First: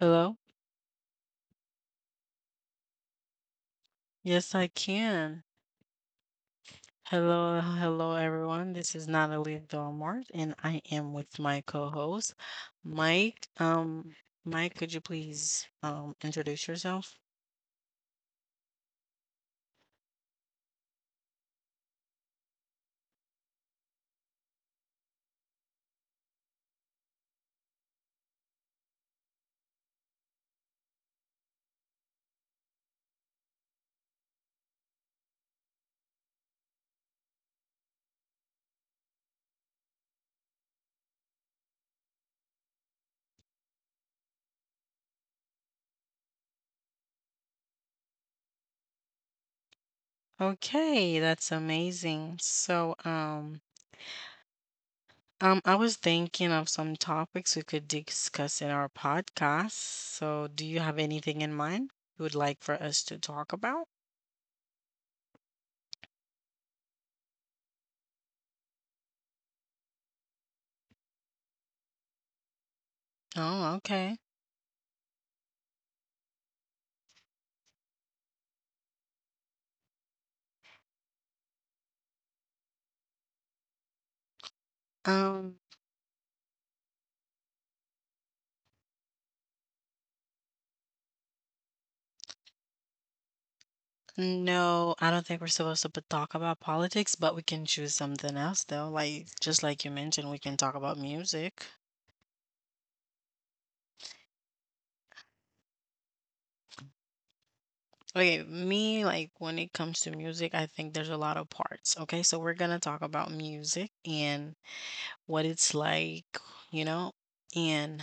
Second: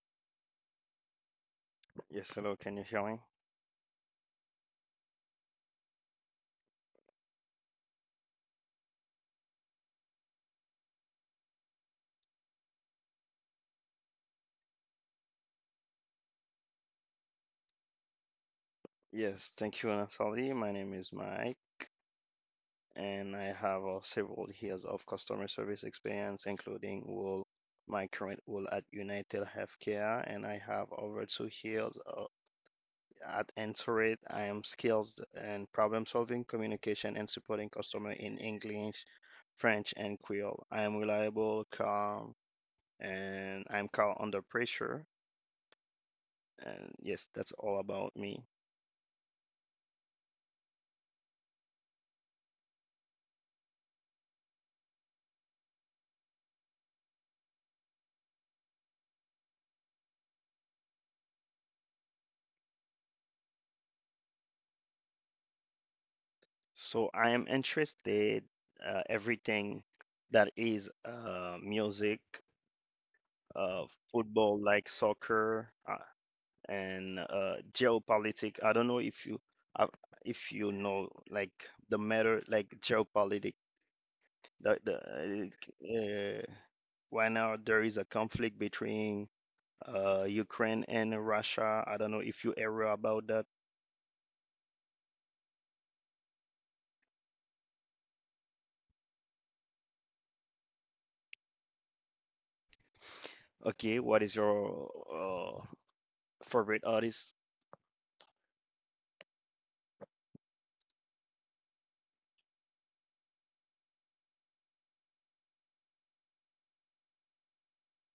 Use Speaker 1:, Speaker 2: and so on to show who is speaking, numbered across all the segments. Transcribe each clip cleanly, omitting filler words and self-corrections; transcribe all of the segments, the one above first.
Speaker 1: Hello?
Speaker 2: Yes, hello, can you hear me?
Speaker 1: Yes, I can. Hello, hello, everyone. This is Natalie Dormart, and I am with my co-host, Mike. Mike, could you please introduce yourself?
Speaker 2: Yes, thank you, Natalie. My name is Mike, and I have several years of customer service experience, including role, my current role at United Healthcare, and I have over two years at Intuit. I am skills in problem solving, communication, and supporting customer in English, French, and Creole. I am reliable, calm, and I'm calm under pressure. And yes, that's all about me.
Speaker 1: Okay, that's amazing. So, I was thinking of some topics we could discuss in our podcast. So, do you have anything in mind you would like for us to talk about?
Speaker 2: So I am interested everything that is music, uh,
Speaker 1: Oh, okay.
Speaker 2: football like soccer, and geopolitics. I don't know uh, if you know like the matter like geopolitics. The
Speaker 1: Um.
Speaker 2: uh, right now there is a conflict between Ukraine and Russia. I don't know if you ever about that.
Speaker 1: No, I don't think we're supposed to but talk about politics, but we can choose something else though. Like just like you mentioned, we can talk about music.
Speaker 2: Okay, what is your favorite artist?
Speaker 1: Okay, me like when it comes to music, I think there's a lot of parts. Okay, so we're gonna talk about music and what it's like, you know. And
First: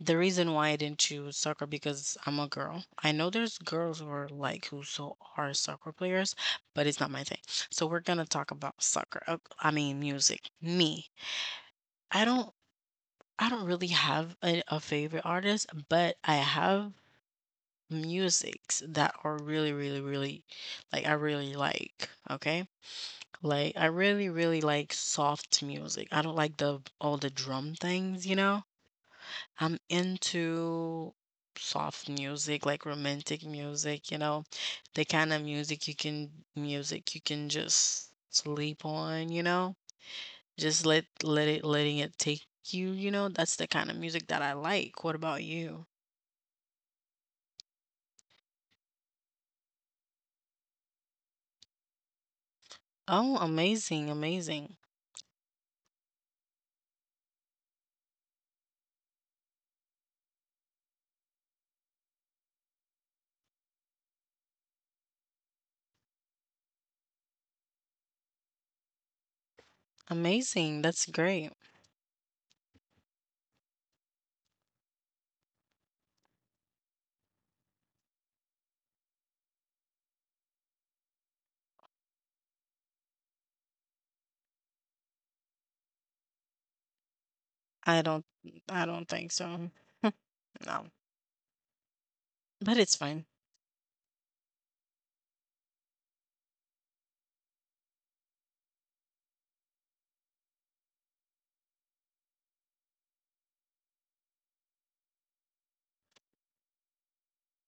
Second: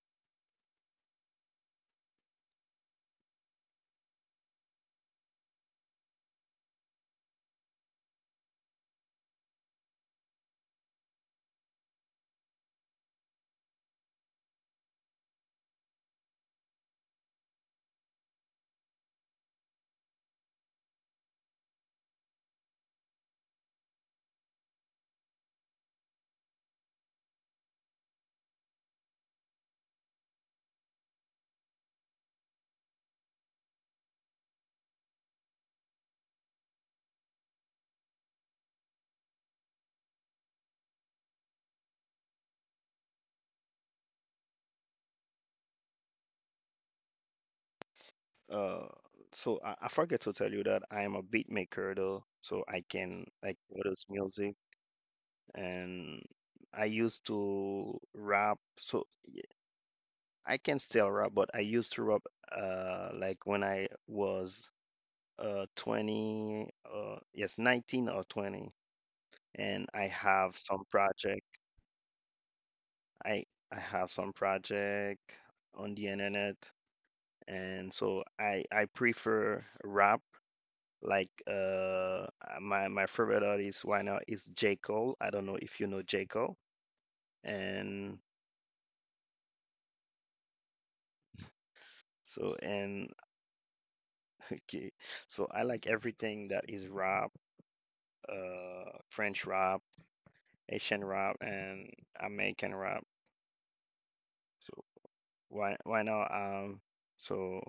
Speaker 1: the reason why I didn't choose soccer because I'm a girl. I know there's girls who are like who so are soccer players, but it's not my thing. So we're gonna talk about soccer. I mean music. Me. I don't I don't really have a favorite artist, but I have musics that are really, really, really like I really like. Okay. Like I really, really like soft music. I don't like the all the drum things, you know? I'm into soft music, like romantic music, you know, the kind of music you can just sleep on, you know? Just letting it take you, you know? That's the kind of music that I like. What about you?
Speaker 2: Uh, so I forget to tell you that I am a beat maker though, so I can
Speaker 1: Oh,
Speaker 2: like produce
Speaker 1: amazing,
Speaker 2: music
Speaker 1: amazing.
Speaker 2: and I used to rap, so I can still rap, but I used to rap like when I was 20, yes, 19 or 20, and I have
Speaker 1: Amazing.
Speaker 2: some
Speaker 1: That's
Speaker 2: project.
Speaker 1: great.
Speaker 2: I I have some project on the internet, and so I prefer rap. Like uh, uh, my favorite artist right now is J. Cole. I don't know if you know J. Cole.
Speaker 1: I
Speaker 2: And
Speaker 1: don't I don't think so. No.
Speaker 2: so
Speaker 1: But it's
Speaker 2: and
Speaker 1: fine.
Speaker 2: Okay, so I like everything that is rap, French rap, Asian rap, and American rap. So why now so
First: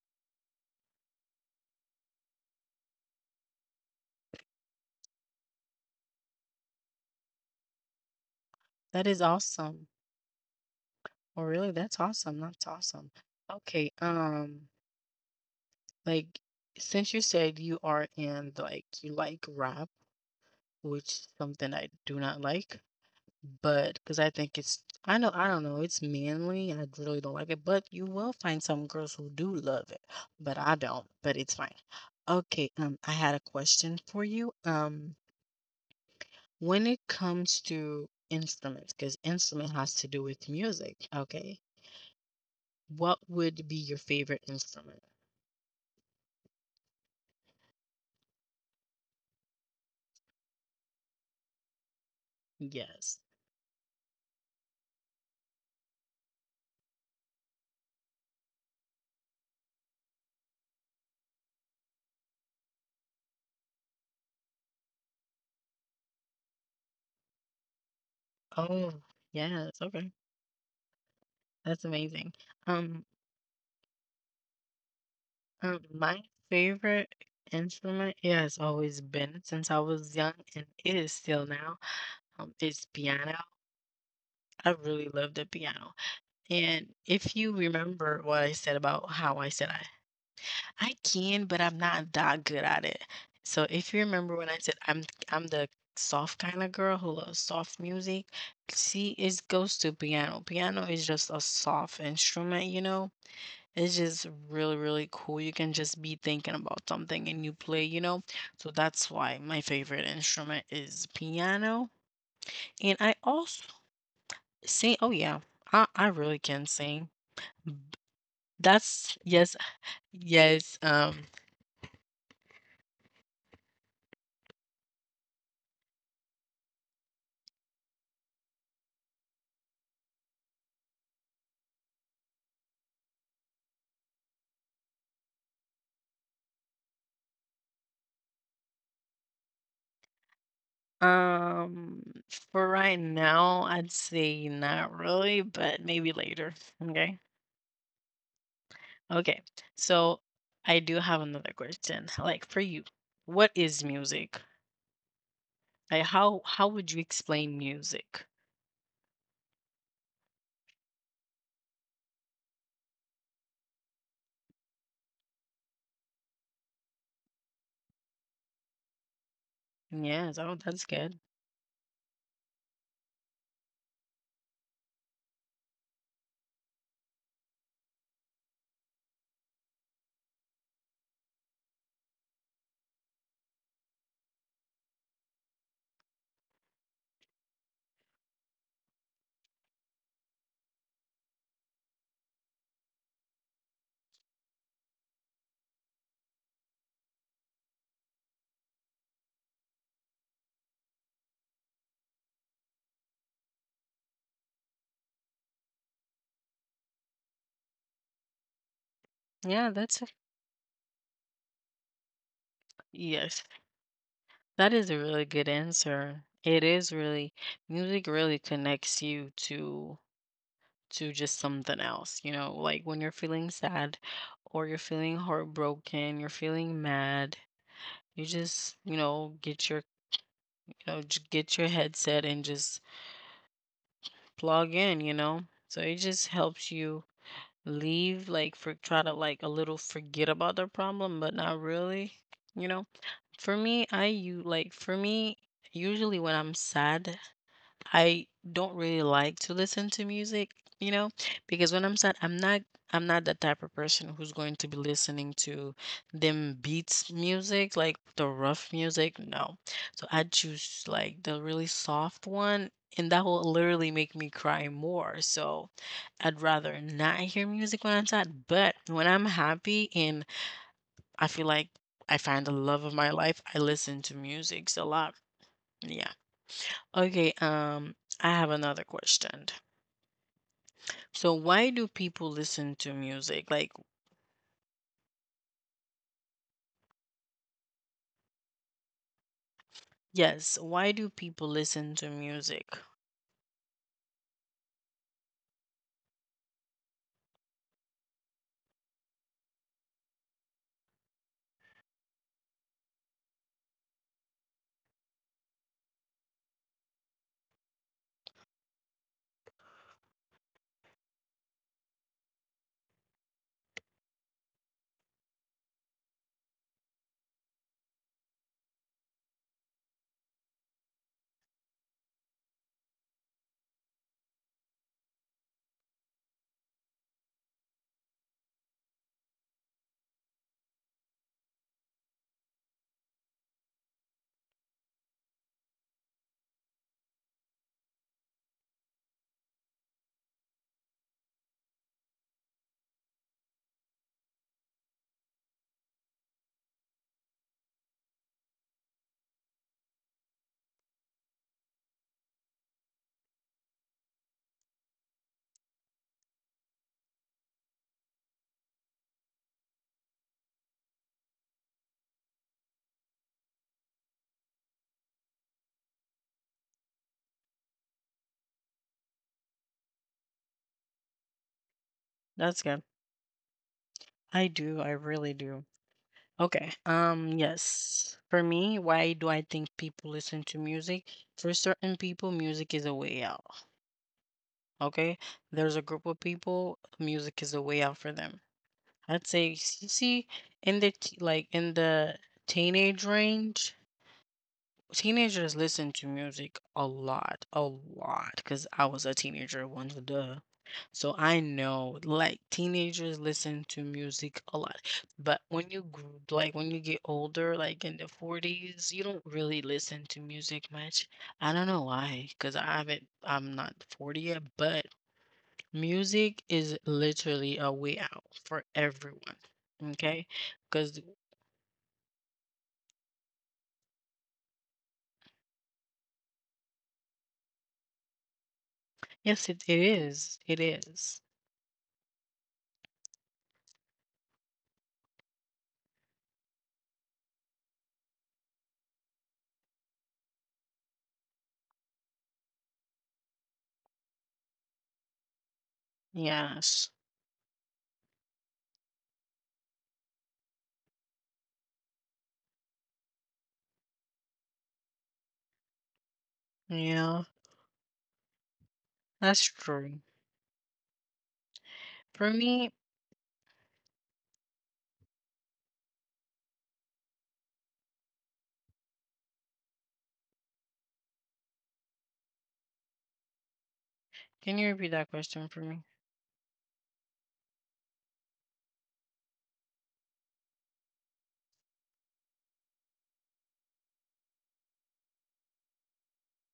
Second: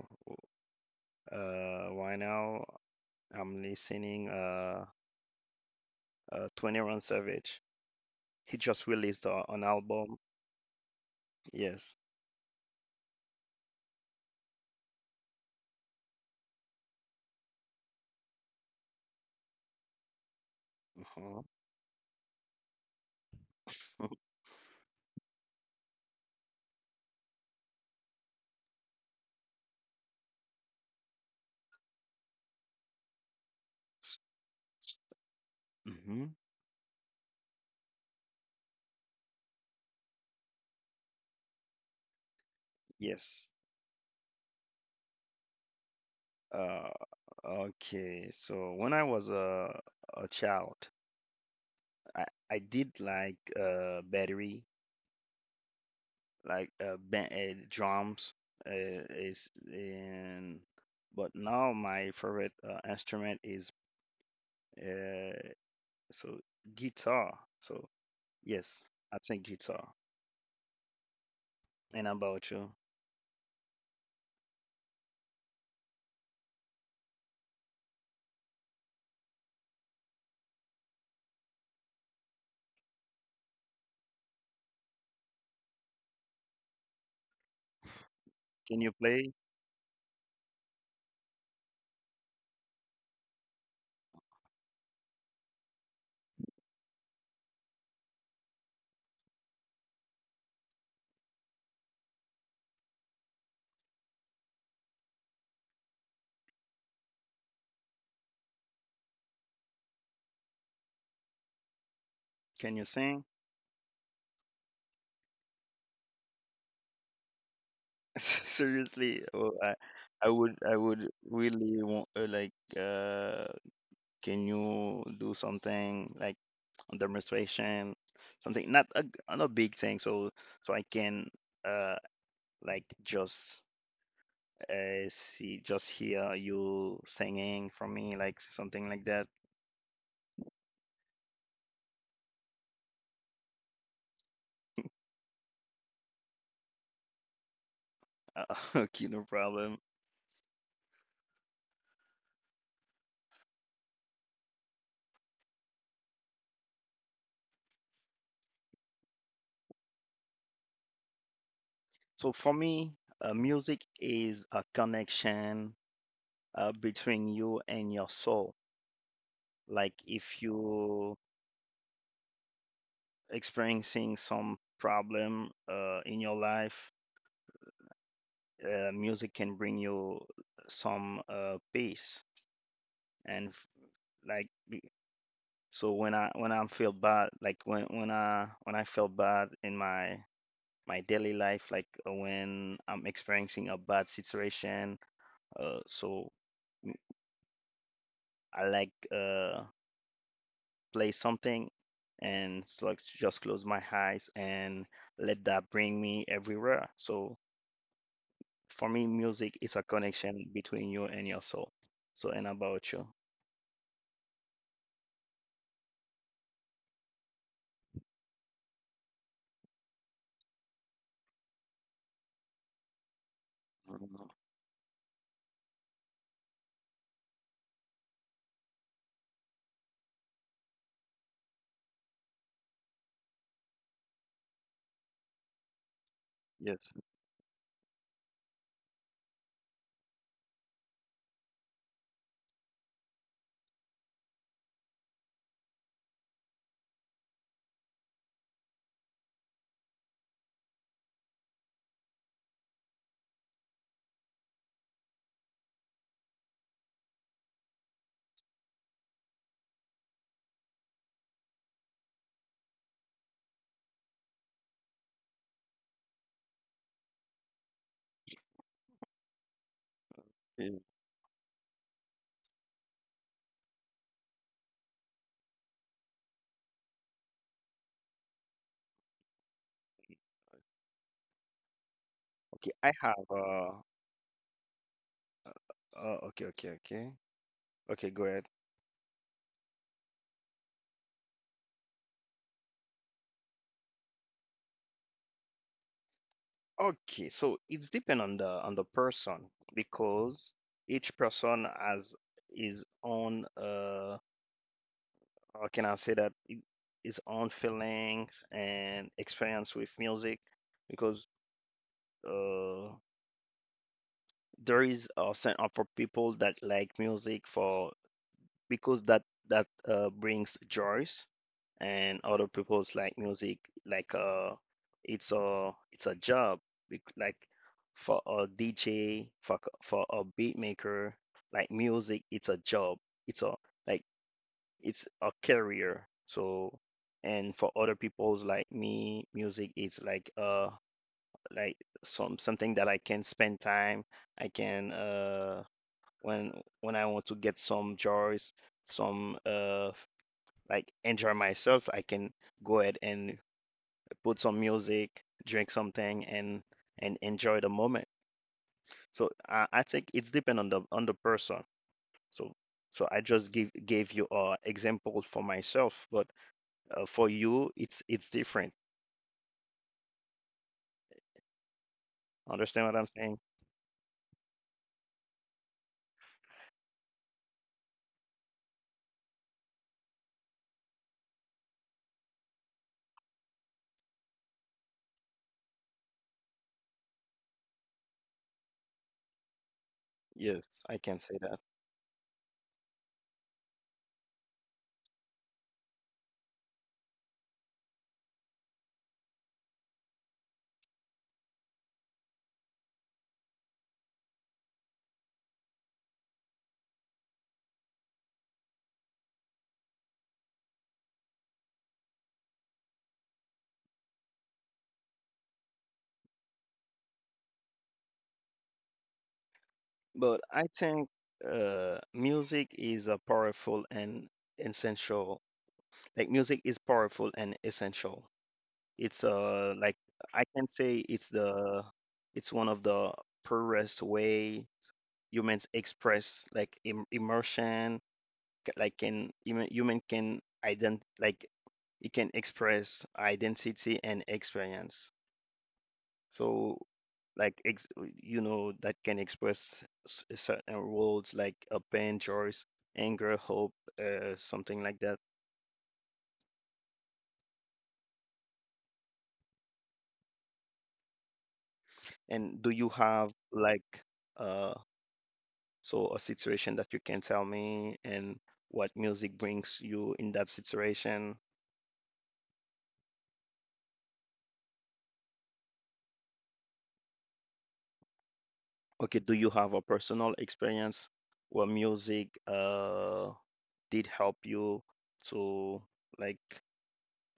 Speaker 2: why now I'm listening 21 Savage. He just
Speaker 1: That is
Speaker 2: released an
Speaker 1: awesome.
Speaker 2: album.
Speaker 1: Well, really,
Speaker 2: Yes.
Speaker 1: that's awesome. That's awesome. Okay, like since you said you are in like you like rap, which is
Speaker 2: Uh
Speaker 1: something I do not like. But because I think it's, I know, I don't know, it's manly. I really don't like it, but you will find some girls who do love it, but I don't, but it's fine. Okay, I had a question for you.
Speaker 2: hmm hmm.
Speaker 1: When it comes to instruments, because instrument has to do with music, okay? What
Speaker 2: Yes.
Speaker 1: would be your favorite instrument?
Speaker 2: Uh, okay. So when I was a child, I I did
Speaker 1: Yes.
Speaker 2: like battery, like ban drums, uh, is in. But now my favorite instrument is uh so guitar. So yes,
Speaker 1: Oh,
Speaker 2: I think
Speaker 1: yes.
Speaker 2: guitar.
Speaker 1: Okay. That's
Speaker 2: And
Speaker 1: amazing.
Speaker 2: about you?
Speaker 1: Um, my favorite instrument, yeah, has always been since I was young, and it is still now. It's piano. I really love the piano. And if you remember what I said
Speaker 2: Can you
Speaker 1: about
Speaker 2: play?
Speaker 1: how I said I can, but I'm not that good at it. So if you remember when I said I'm the soft kind of girl who loves soft music. See, it goes to piano. Piano is just a soft instrument, you know, it's just really, really cool. You can just be thinking about something and you play, you know? So that's why my favorite instrument is piano.
Speaker 2: Can you
Speaker 1: And I
Speaker 2: sing?
Speaker 1: also sing. Oh, yeah, I really can sing. B- That's
Speaker 2: Seriously, oh,
Speaker 1: yes,
Speaker 2: I I
Speaker 1: yes.
Speaker 2: would really want. Can you do something like on demonstration, something not a big thing, so so I can uh like just see, just hear you singing from me, like something like that.
Speaker 1: Um, for right now, I'd say not really, but maybe later. Okay.
Speaker 2: Uh, okay, no
Speaker 1: Okay.
Speaker 2: problem.
Speaker 1: So I do have another question. Like for you, what is music? Like how would you explain music?
Speaker 2: So for me, music is a connection between you and your soul. Like
Speaker 1: Yes.
Speaker 2: if
Speaker 1: Oh, that's
Speaker 2: you
Speaker 1: good.
Speaker 2: experiencing some problem in your life, music can bring you some peace and f- like be- so when I feel bad like when I feel bad in my daily life, like when I'm experiencing a bad situation, uh, so mm, I like play something and like just close my eyes and let that bring me everywhere. So for me music
Speaker 1: Yeah,
Speaker 2: is a connection between you and your soul. And about you?
Speaker 1: yes. That is a really good answer. It is really music really connects you to just something else, you know, like when you're feeling sad
Speaker 2: Mhm.
Speaker 1: or you're feeling heartbroken, you're feeling mad, you just, you know, get your you know, get your headset and just plug in, you know. So it
Speaker 2: Yes.
Speaker 1: just helps you leave like for try to like a little forget about the problem, but not really, you know. For me, I you like for me, usually when I'm sad, I don't really like to listen to music, you know, because when I'm sad, I'm not the type of person who's going to be listening to them beats music, like the rough music. No. So I choose like the really soft one, and that will literally make me cry more. So I'd rather not hear music when I'm sad, but when I'm
Speaker 2: Mm.
Speaker 1: happy and I feel like I find the love of my life. I listen to music a lot. Yeah. Okay. I have another question. So,
Speaker 2: Okay,
Speaker 1: why
Speaker 2: I
Speaker 1: do
Speaker 2: have
Speaker 1: people listen to music? Like,
Speaker 2: uh okay. Okay, go ahead.
Speaker 1: yes, why do people listen to music?
Speaker 2: Okay, so it's depend on the person, because each person has his own how can I say that I- his own feelings and experience with music, because uh there is a certain for people that like music for because that that brings joys, and other people's like music like it's a job, bec- like for a DJ, for for a beat maker, like music it's a job, it's a like it's a career. So and for other people's like me, music is like like some something that I can spend time. I can when I want to get some joys, some like enjoy myself, I can go ahead and put some music, drink something, and enjoy the moment. So I think it's depend on the person. So I just give gave you a example for myself, but for you it's different.
Speaker 1: That's
Speaker 2: Understand what
Speaker 1: good.
Speaker 2: I'm saying?
Speaker 1: I do. I really do. Okay. Yes. For me, why do I think people listen to music? For certain people, music is a way out. Okay. There's a group of people, music is a way out for them. I'd say see
Speaker 2: Yes,
Speaker 1: in
Speaker 2: I
Speaker 1: the
Speaker 2: can say
Speaker 1: like
Speaker 2: that.
Speaker 1: in the teenage range. Teenagers listen to music a lot, because I was a teenager once, duh. So I know, like, teenagers listen to music a lot. But when you, like, when you get older, like in the 40s, you don't really listen to music much. I don't know why, because I haven't, I'm not 40 yet, but music is literally a way out for everyone.
Speaker 2: But
Speaker 1: Okay?
Speaker 2: I think
Speaker 1: Because,
Speaker 2: music is a powerful and essential. Like music is powerful and essential. It's
Speaker 1: yes, it, it
Speaker 2: I
Speaker 1: is.
Speaker 2: can
Speaker 1: It
Speaker 2: say it's
Speaker 1: is.
Speaker 2: the it's one of the purest way humans express like immersion, human can ident like it can express identity and experience. So
Speaker 1: Yes.
Speaker 2: like ex- you know that can express certain words like a pain, joy, anger, hope, something like that.
Speaker 1: Yeah, that's true.
Speaker 2: And do
Speaker 1: For
Speaker 2: you
Speaker 1: me,
Speaker 2: have like uh? so a situation that you can tell me and what music brings you in that situation.
Speaker 1: can you repeat that question for me?
Speaker 2: Okay, do you have a personal experience where music did help you to like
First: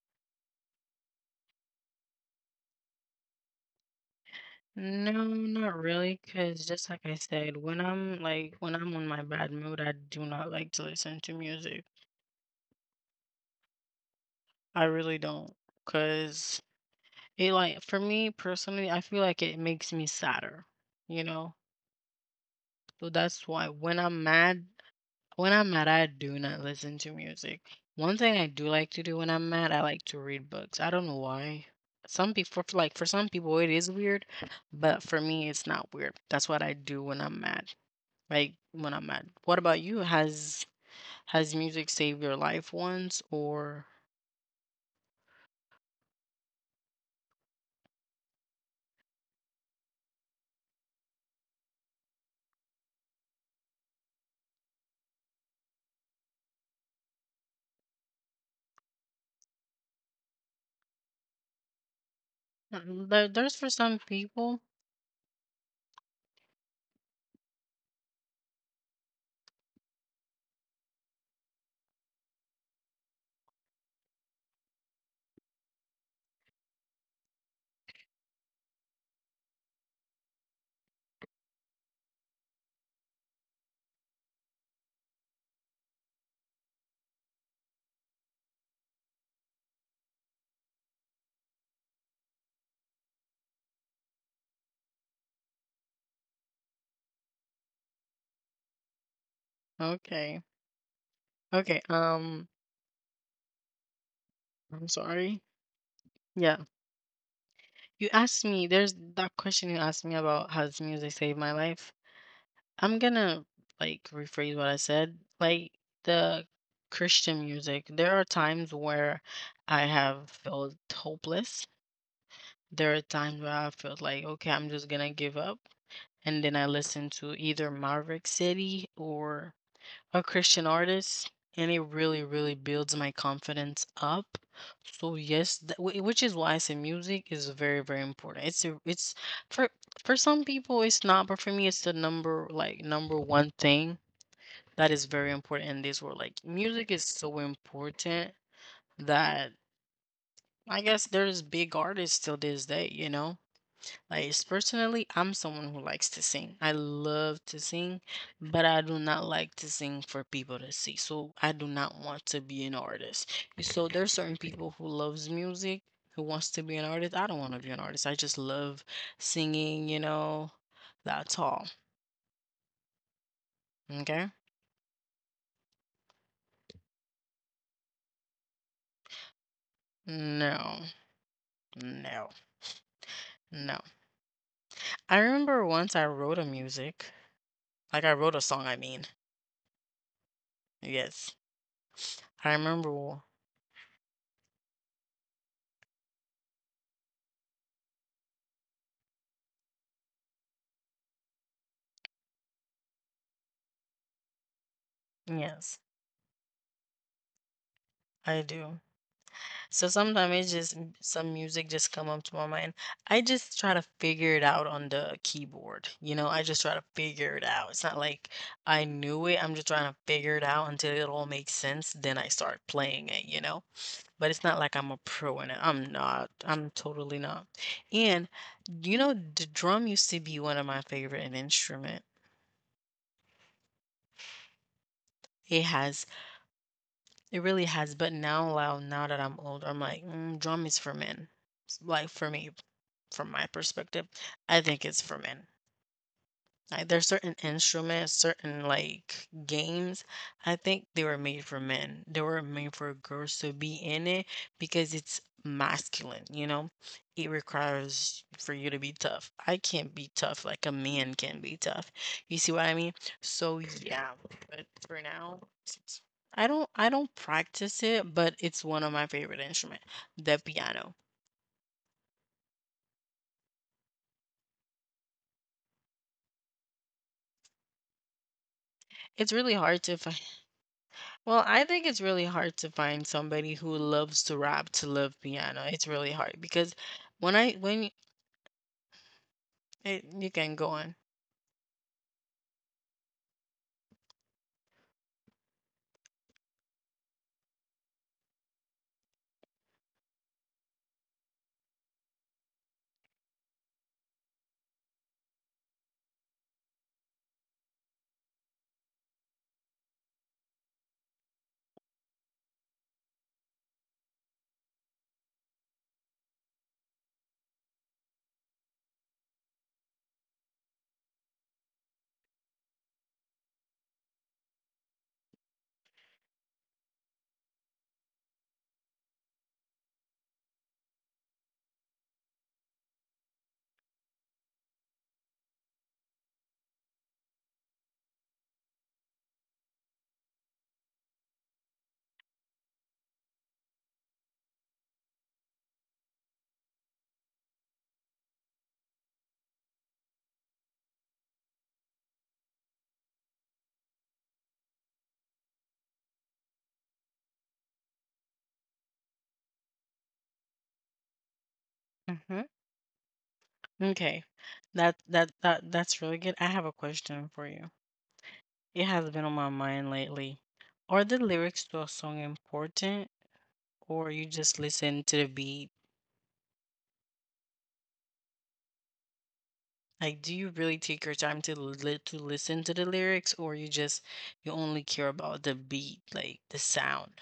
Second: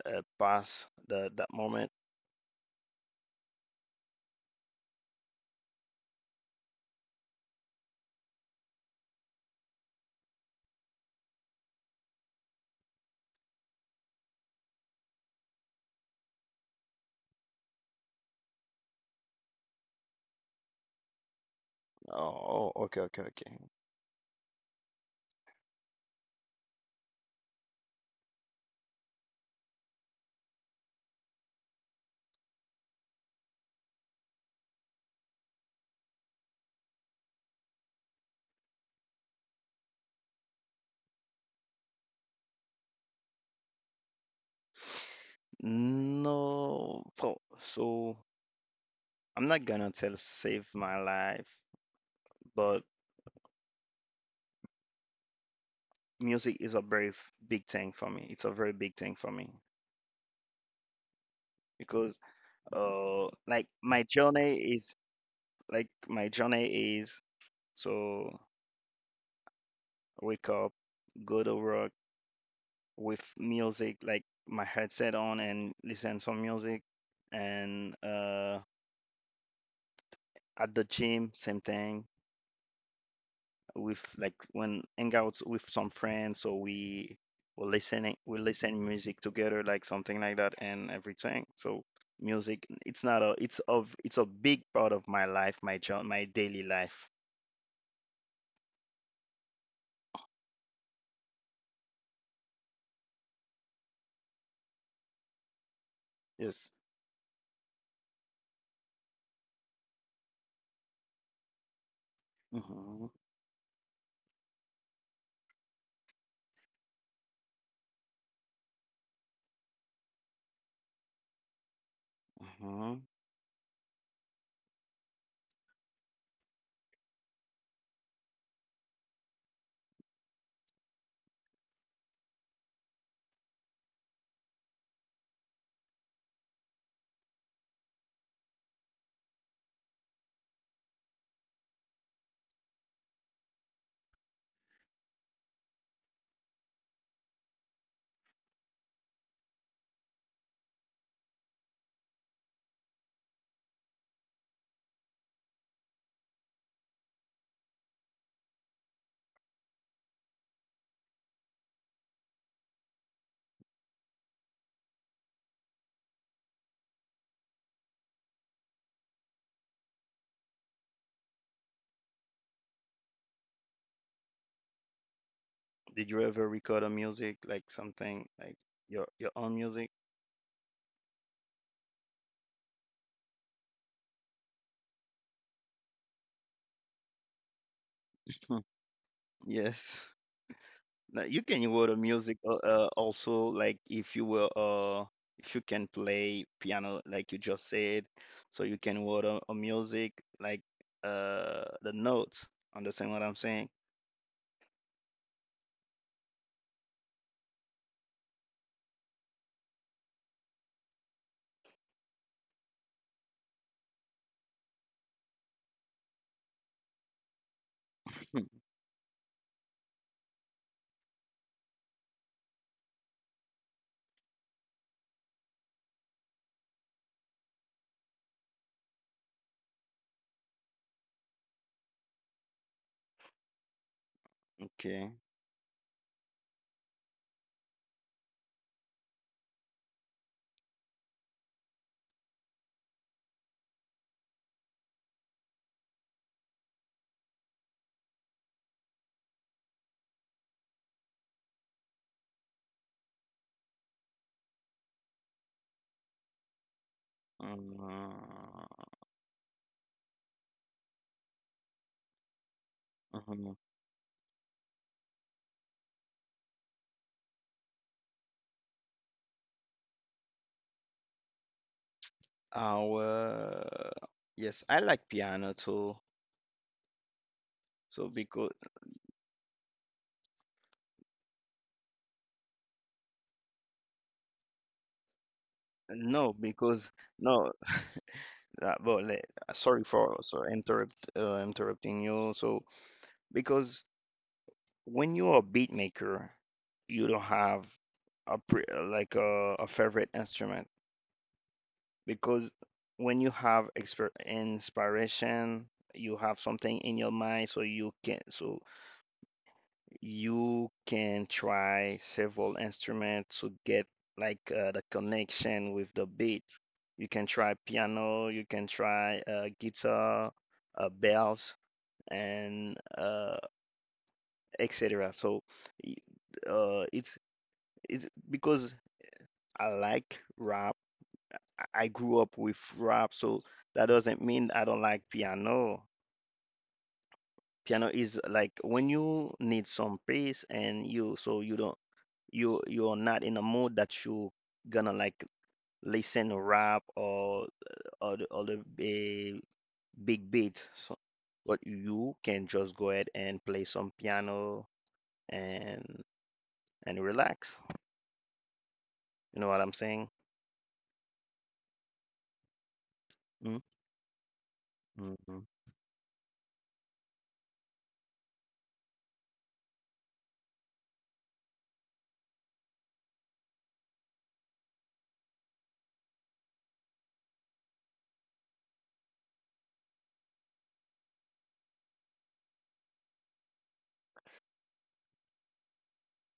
Speaker 2: pass the that moment?
Speaker 1: No, not really. Because, just like I said, when I'm like, when I'm on my bad mood, I do not like to listen to music. I really don't. Because it, like, for me personally, I feel like it makes me sadder, you know?
Speaker 2: Oh, okay,
Speaker 1: So
Speaker 2: okay,
Speaker 1: that's
Speaker 2: okay.
Speaker 1: why when I'm mad, when I'm mad, I do not listen to music. One thing I do like to do when I'm mad, I like to read books. I don't know why. Some people, for like for some people, it is weird, but for me, it's not weird. That's what I do when I'm mad. Like when I'm mad. What about you? Has music saved your life once, or
Speaker 2: No, so so I'm not gonna tell save my life, but music is a very big thing for me. It's a very big thing for me. Because.
Speaker 1: mm,
Speaker 2: Like
Speaker 1: there's for
Speaker 2: my
Speaker 1: some
Speaker 2: journey is
Speaker 1: people?
Speaker 2: like my journey is so wake up, go to work with music like my headset on and listen some music, and at the gym same thing, with like when hangouts with some friends, so we listen music together, like something like that, and everything. So music it's not a it's of it's a big part of my life, my job, my daily life.
Speaker 1: Okay, okay. I'm sorry. Yeah,
Speaker 2: Yes.
Speaker 1: you asked me. There's that question you asked me about. Has music saved my life? I'm gonna
Speaker 2: Mhm.
Speaker 1: like rephrase what I said. Like the Christian music, there are times where I have felt hopeless. There are times where
Speaker 2: Hmm.
Speaker 1: I felt like, okay, I'm just gonna give up. And then I listen to either Maverick City or a Christian artist, and it really, really builds my confidence up. So yes, which is why I say music is very, very important. It's for for some people it's not, but for me it's the number like number one thing that is very important in this world. Like music is so important that I guess there's big artists till this day, you know? Like personally, I'm someone who likes to sing. I love to sing, but I do not like to sing for people to see. So I do not want to be an artist. So there's certain people who loves music, who wants to be an artist. I don't want to be an artist. I just love singing, you know. That's all. Okay?
Speaker 2: Did you ever record a music, like something like your own music?
Speaker 1: No. No. No. I remember once I wrote a music. Like I wrote a song, I mean.
Speaker 2: Hmm. Yes.
Speaker 1: Yes.
Speaker 2: Now you can
Speaker 1: I
Speaker 2: record a
Speaker 1: remember.
Speaker 2: music also, like if you were if you can play piano like you just said, so you can record a music like the notes. Understand what I'm saying?
Speaker 1: Yes, I do. So sometimes it's just some music just come up to my mind. I just try to figure it out on the keyboard. You know, I just try to figure it out. It's not like I knew it. I'm just trying to figure it out until it all makes sense. Then I start playing it, you know? But it's not like I'm a pro in it. I'm not. I'm totally not. And, you know, the drum used to be one of my favorite instrument.
Speaker 2: Okay.
Speaker 1: It has. It really has, but now that I'm older, I'm like, mm, drum is for men. Like for me, from my perspective, I think it's for men. Like, there's certain instruments, certain, like, games, I think they were made for men. They were made for girls to be in it because it's masculine, you know? It requires for you
Speaker 2: Uh,
Speaker 1: to be tough. I can't be tough like a man can be tough. You see what I mean? So, yeah,
Speaker 2: mhm.
Speaker 1: but for now, I don't practice it, but it's one of my favorite instruments, the piano.
Speaker 2: Our Yes, I like piano too. So
Speaker 1: It's really hard to find well, I think it's really hard to find somebody who loves to rap to love piano. It's really hard because when I
Speaker 2: because
Speaker 1: when y-
Speaker 2: no, Uh, well, le-
Speaker 1: it, you can
Speaker 2: sorry
Speaker 1: go
Speaker 2: for
Speaker 1: on.
Speaker 2: interrupting you. So because when you're a beat maker, you don't have a pre like a favorite instrument, because when you have exper inspiration, you have something in your mind, so you can try several instruments to get like the connection with the beat. You can try piano, you can try guitar, bells, and etc. So y- uh, it's it's because I like rap. I grew up with rap, so that doesn't mean I don't like piano. Piano is like when you need some pace, and you don't you're not in a mood that you gonna like listen rap, or or the big beat. So, but you can just go ahead and play some piano and relax. You know what I'm saying?
Speaker 1: Hmm. Okay,
Speaker 2: Mm,
Speaker 1: that's really good.
Speaker 2: mhm.
Speaker 1: I have a question for you. It has been on my mind lately. Are the lyrics to a song important or you just listen to the beat? Like, do you really take your time to to listen to the lyrics or you just you only care about the beat, like the sound?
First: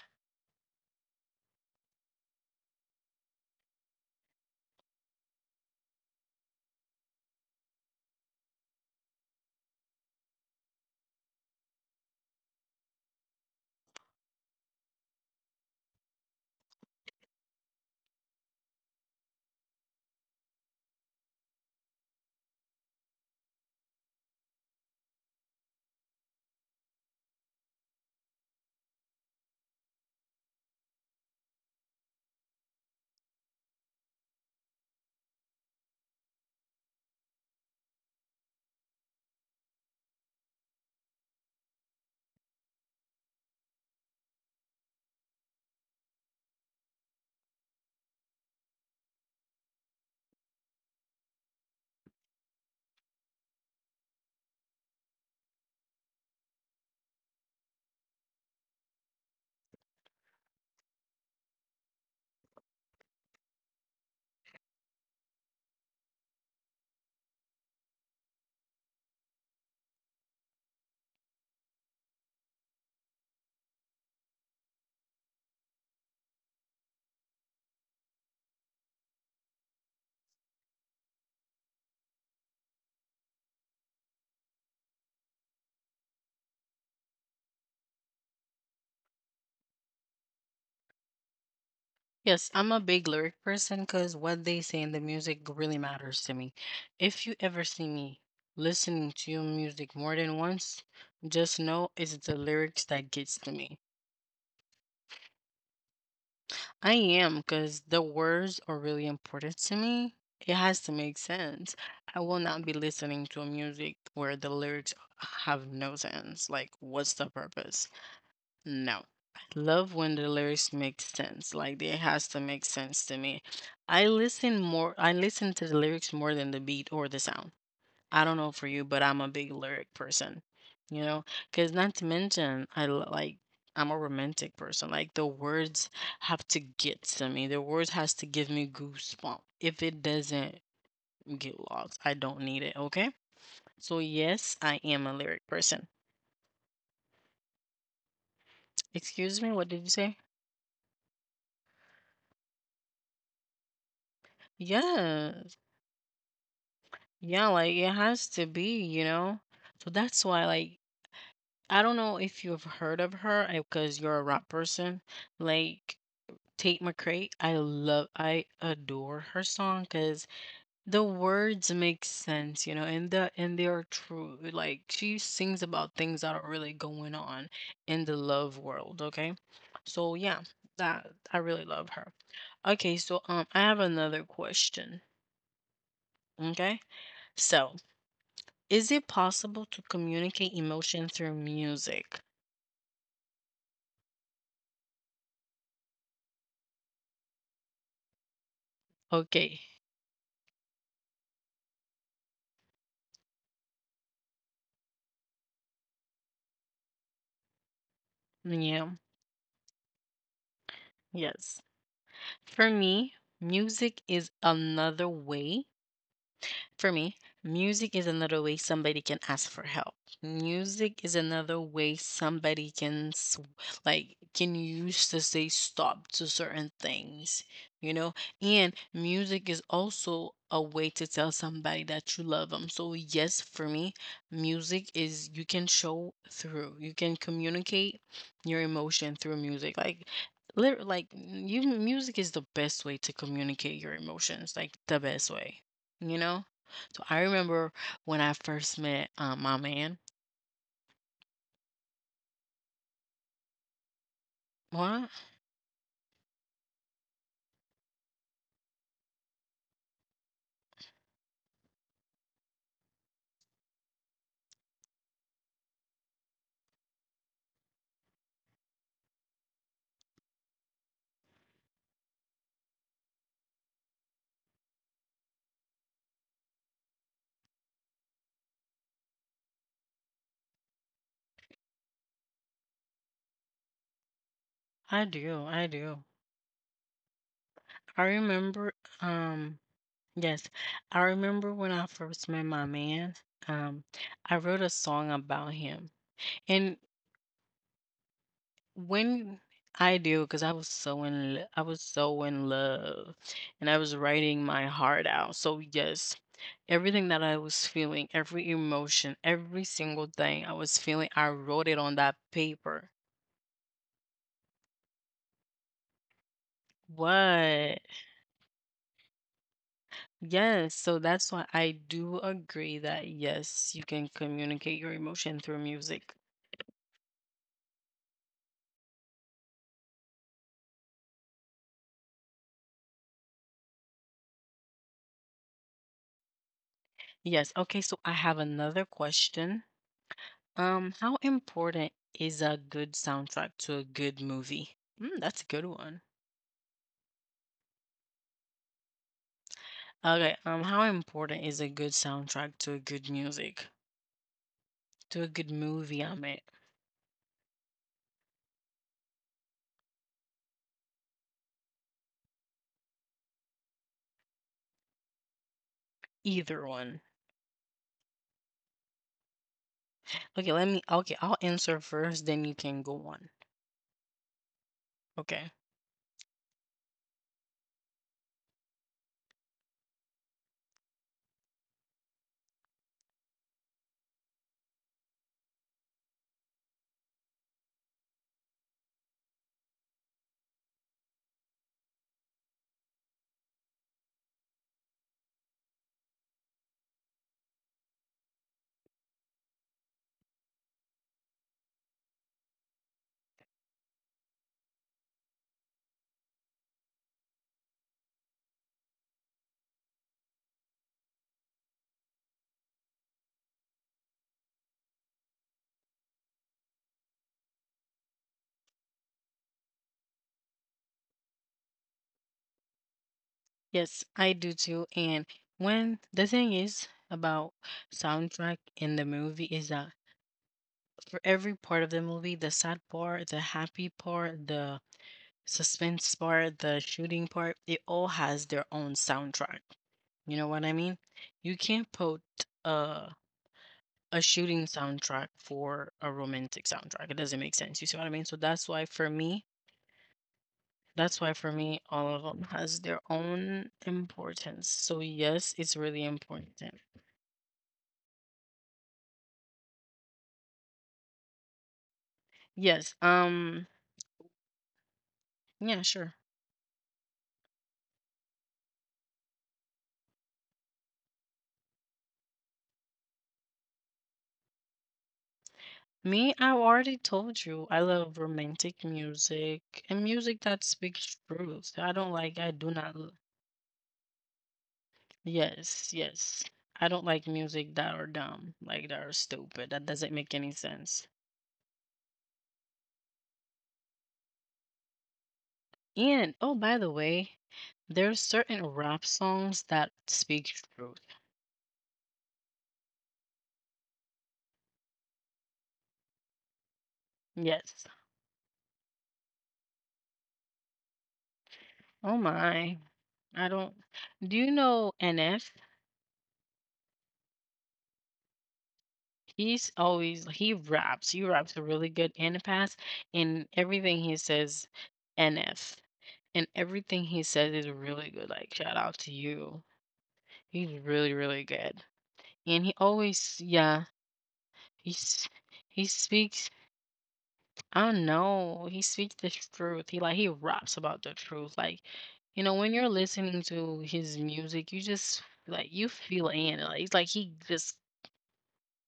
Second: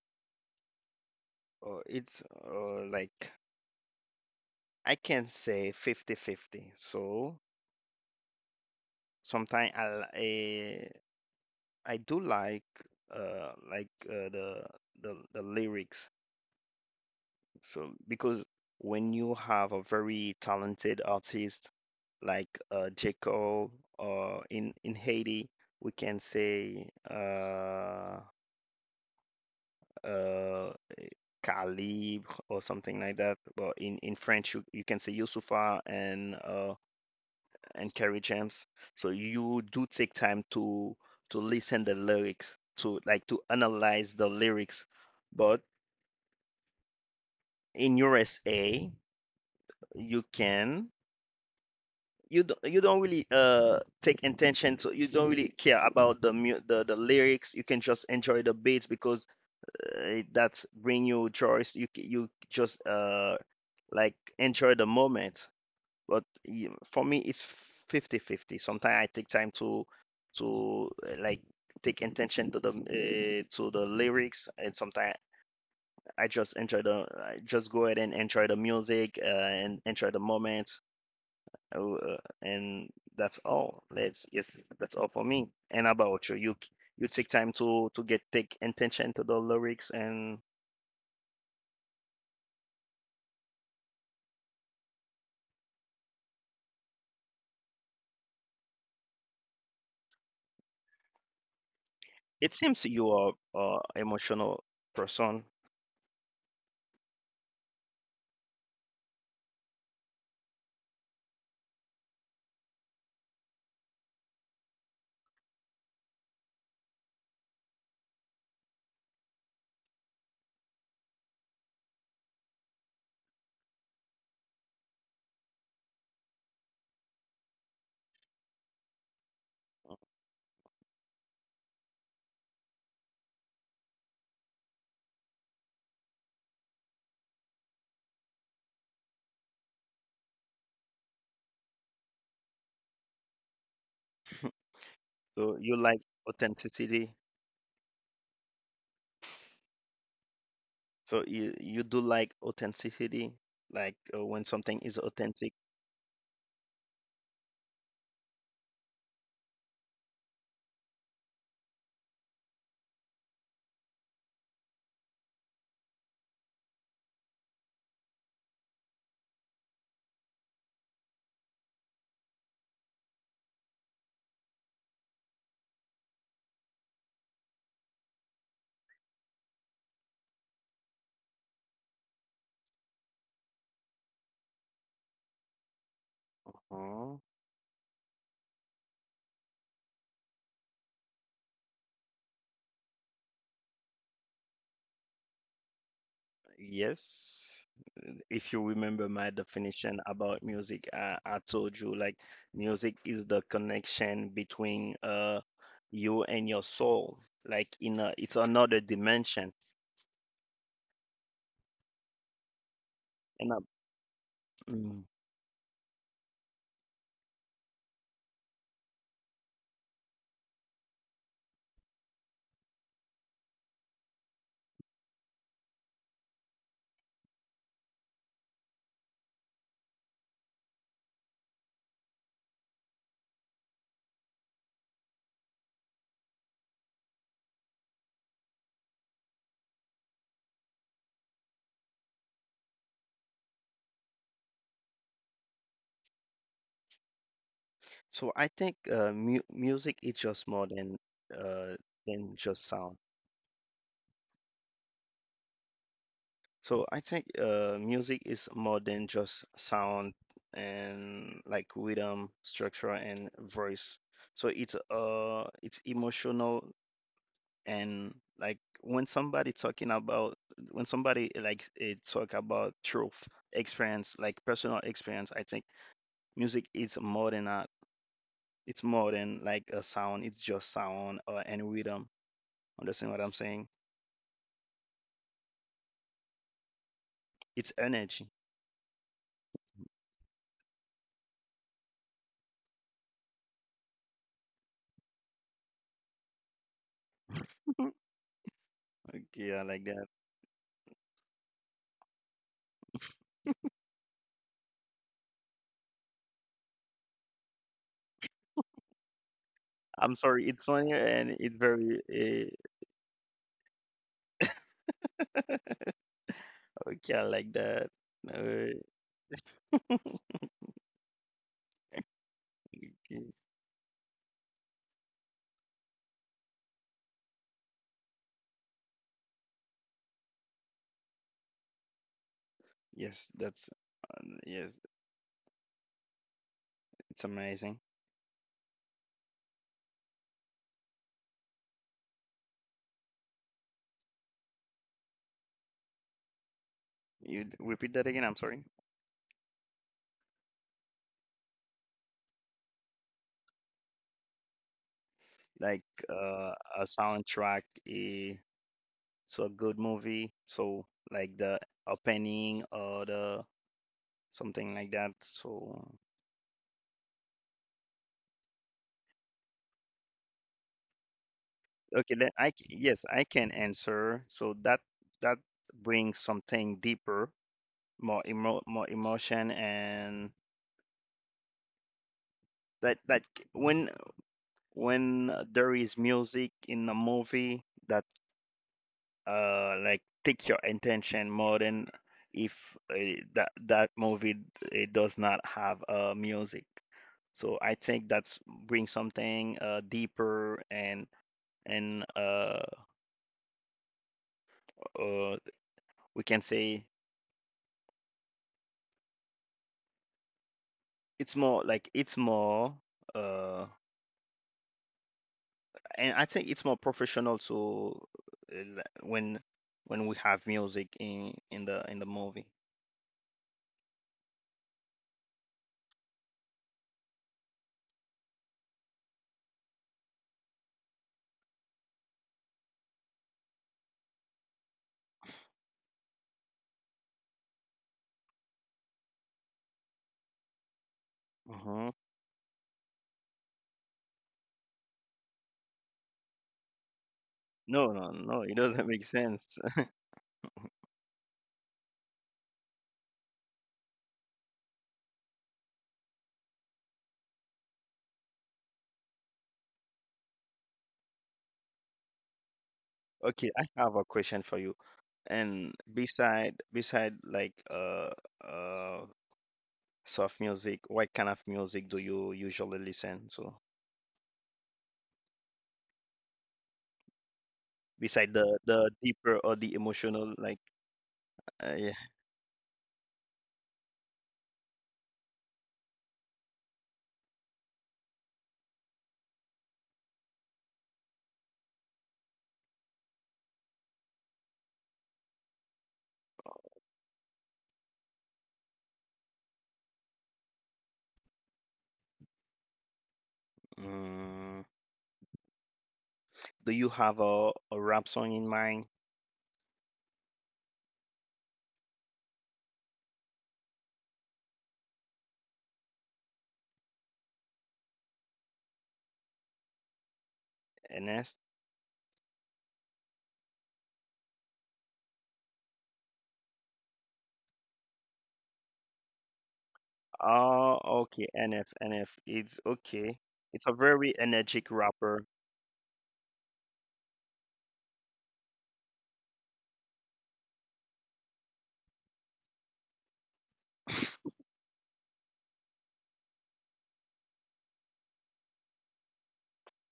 Speaker 2: It's like I can say 50-50. So sometimes I do like uh like uh, the the lyrics. So because when you have a very talented artist like J. Cole, or in Haiti, we can say uh Calibre or something like that. But in French, you can say Youssoufa and Kerry James. So you do take time to listen the lyrics, to like to analyze the lyrics. But in USA, you can you don't really take intention to you don't really care about the the lyrics. You can just enjoy the beats because that's bring you joy. You just like enjoy the moment, but for me it's 50-50. Sometimes I take time to like take attention to the lyrics, and sometimes I just enjoy the I just go ahead and enjoy the music and enjoy the moments, uh, uh, and that's all. That's all for me. And about you, you take time to get take attention to the lyrics, and
Speaker 1: Yes, I'm a big lyric person because what they say in the music really matters to me. If you ever see me listening to your music more than once, just know it's the
Speaker 2: it
Speaker 1: lyrics
Speaker 2: seems you
Speaker 1: that
Speaker 2: are
Speaker 1: gets to me.
Speaker 2: emotional person.
Speaker 1: I am, cause the words are really important to me. It has to make sense. I will not be listening to a music where the lyrics have no sense. Like, what's the purpose? No. I love when the lyrics make sense. Like, it has to make sense to me. I listen to the lyrics more than the beat or the sound. I don't know for you, but I'm a big lyric person, you know? Because not to mention, like, I'm a romantic person. Like, the words have to get to me. The words has to give me goosebumps. If it doesn't get lost, I don't need it, okay? So, yes, I am a lyric
Speaker 2: So you
Speaker 1: person.
Speaker 2: like authenticity.
Speaker 1: Excuse me, what did you say?
Speaker 2: So you do like authenticity, like when something is authentic.
Speaker 1: Yes. Yeah, like, it has to be, you know? So that's why, like, I don't know if you've heard of her because you're a rap person. Like, Tate McRae, I adore her song because the words make sense, you know, and they are true. Like she sings about things that are really going on in the love world, okay? So yeah, that I really love her. Okay, so I have another question.
Speaker 2: uh
Speaker 1: Okay? So, is it possible to communicate emotion through music?
Speaker 2: Yes. If you remember my definition
Speaker 1: Okay.
Speaker 2: about music, I told you like music is the connection between you and your soul. Like in a, it's another
Speaker 1: Yeah.
Speaker 2: dimension.
Speaker 1: Yes. For me,
Speaker 2: And I,
Speaker 1: music is
Speaker 2: mm,
Speaker 1: another way For me, music is another way somebody can ask for help. Music is another way somebody can like can use to say stop to certain things, you know? And music is also a way to tell somebody that you love them. So yes, for me, music is you can show through. You can communicate your emotion through music. Like lit- like you music is the best way to communicate your emotions, like the best way, you know? So I remember
Speaker 2: so
Speaker 1: when
Speaker 2: I
Speaker 1: I
Speaker 2: think
Speaker 1: first met
Speaker 2: mu
Speaker 1: my
Speaker 2: music is
Speaker 1: man.
Speaker 2: just more uh than just sound.
Speaker 1: Well,
Speaker 2: So I think music is more than just sound, and like rhythm, structure, and voice. So it's emotional, and like when somebody talking about when somebody like it talk about truth, experience, like personal experience, I think music is more than that. It's more than like a sound. It's just sound, and rhythm. Understand what I'm saying?
Speaker 1: I do, I do.
Speaker 2: It's
Speaker 1: I
Speaker 2: energy.
Speaker 1: remember, um, yes, I remember when I first met my man. Um, I wrote a song about him, and
Speaker 2: Yeah, like that.
Speaker 1: when I do, because I was I was so in love, and I was writing my heart out. So yes, everything that I was feeling, every
Speaker 2: I'm
Speaker 1: emotion,
Speaker 2: sorry, it's
Speaker 1: every
Speaker 2: funny
Speaker 1: single
Speaker 2: and it's
Speaker 1: thing I
Speaker 2: very
Speaker 1: was feeling, I wrote it on that paper.
Speaker 2: okay, I like that. Uh,
Speaker 1: What? Yes, so that's why I
Speaker 2: okay.
Speaker 1: do agree that yes, you can communicate your emotion through music.
Speaker 2: Yes, that's yes, it's amazing.
Speaker 1: Yes. Okay, so I have another question. How important is a good soundtrack to a good movie? Mm, that's a good one.
Speaker 2: Repeat that again, I'm sorry.
Speaker 1: Okay, how important is a good soundtrack to a good music? To a
Speaker 2: Like
Speaker 1: good movie, I
Speaker 2: a
Speaker 1: meant.
Speaker 2: soundtrack is so a good movie, so like the opening or the something like that. So
Speaker 1: Either one. Okay, I'll answer
Speaker 2: okay, then
Speaker 1: first, then you can
Speaker 2: yes,
Speaker 1: go
Speaker 2: I
Speaker 1: on.
Speaker 2: can answer. So that
Speaker 1: Okay.
Speaker 2: brings something deeper, more emotion and when when there is music in a movie that like take your attention more than if that movie it does not have music so I think that's bring something deeper and and uh we can say it's more uh and I think it's more professional so uh, when when we have music in the movie.
Speaker 1: Yes, I do too. And when the thing is about soundtrack in the movie is that for every part of the movie, the sad part, the happy part, the suspense part, the shooting part, it all has their own soundtrack. You know what I mean? You can't put a a shooting soundtrack for a romantic soundtrack. It doesn't make sense. You see
Speaker 2: No,
Speaker 1: what I
Speaker 2: no,
Speaker 1: mean?
Speaker 2: no, it doesn't make sense.
Speaker 1: That's why for me, all of them has their own importance. So yes, it's really important. Yes.
Speaker 2: Okay, I have a question for you. And
Speaker 1: Yeah, sure.
Speaker 2: beside like uh soft music, what kind of music do you usually listen to?
Speaker 1: Me,
Speaker 2: Beside
Speaker 1: I
Speaker 2: the
Speaker 1: already
Speaker 2: deeper
Speaker 1: told
Speaker 2: or
Speaker 1: you
Speaker 2: the
Speaker 1: I love
Speaker 2: emotional, like
Speaker 1: romantic
Speaker 2: yeah.
Speaker 1: music and music that speaks truth. I don't like, I do not, l- yes, yes. I don't like music that are dumb, like that are stupid. That doesn't make any sense. And oh, by the way, there's certain rap songs that speak truth.
Speaker 2: Mm, do you have a rap song in mind,
Speaker 1: Yes. Oh my. I don't. Do you know NF?
Speaker 2: NS?
Speaker 1: He's always he raps. He raps a really good and fast, and everything he says, NF, and everything he says is really good. Like
Speaker 2: Oh,
Speaker 1: shout out to
Speaker 2: okay, NF,
Speaker 1: you.
Speaker 2: NF. It's
Speaker 1: He's
Speaker 2: okay.
Speaker 1: really really
Speaker 2: It's a
Speaker 1: good,
Speaker 2: very
Speaker 1: and
Speaker 2: energetic rapper.
Speaker 1: he's he speaks. I don't know. He speaks the truth. He raps about the truth. Like you know when you're listening to his music, you feel it in. Like it's like he just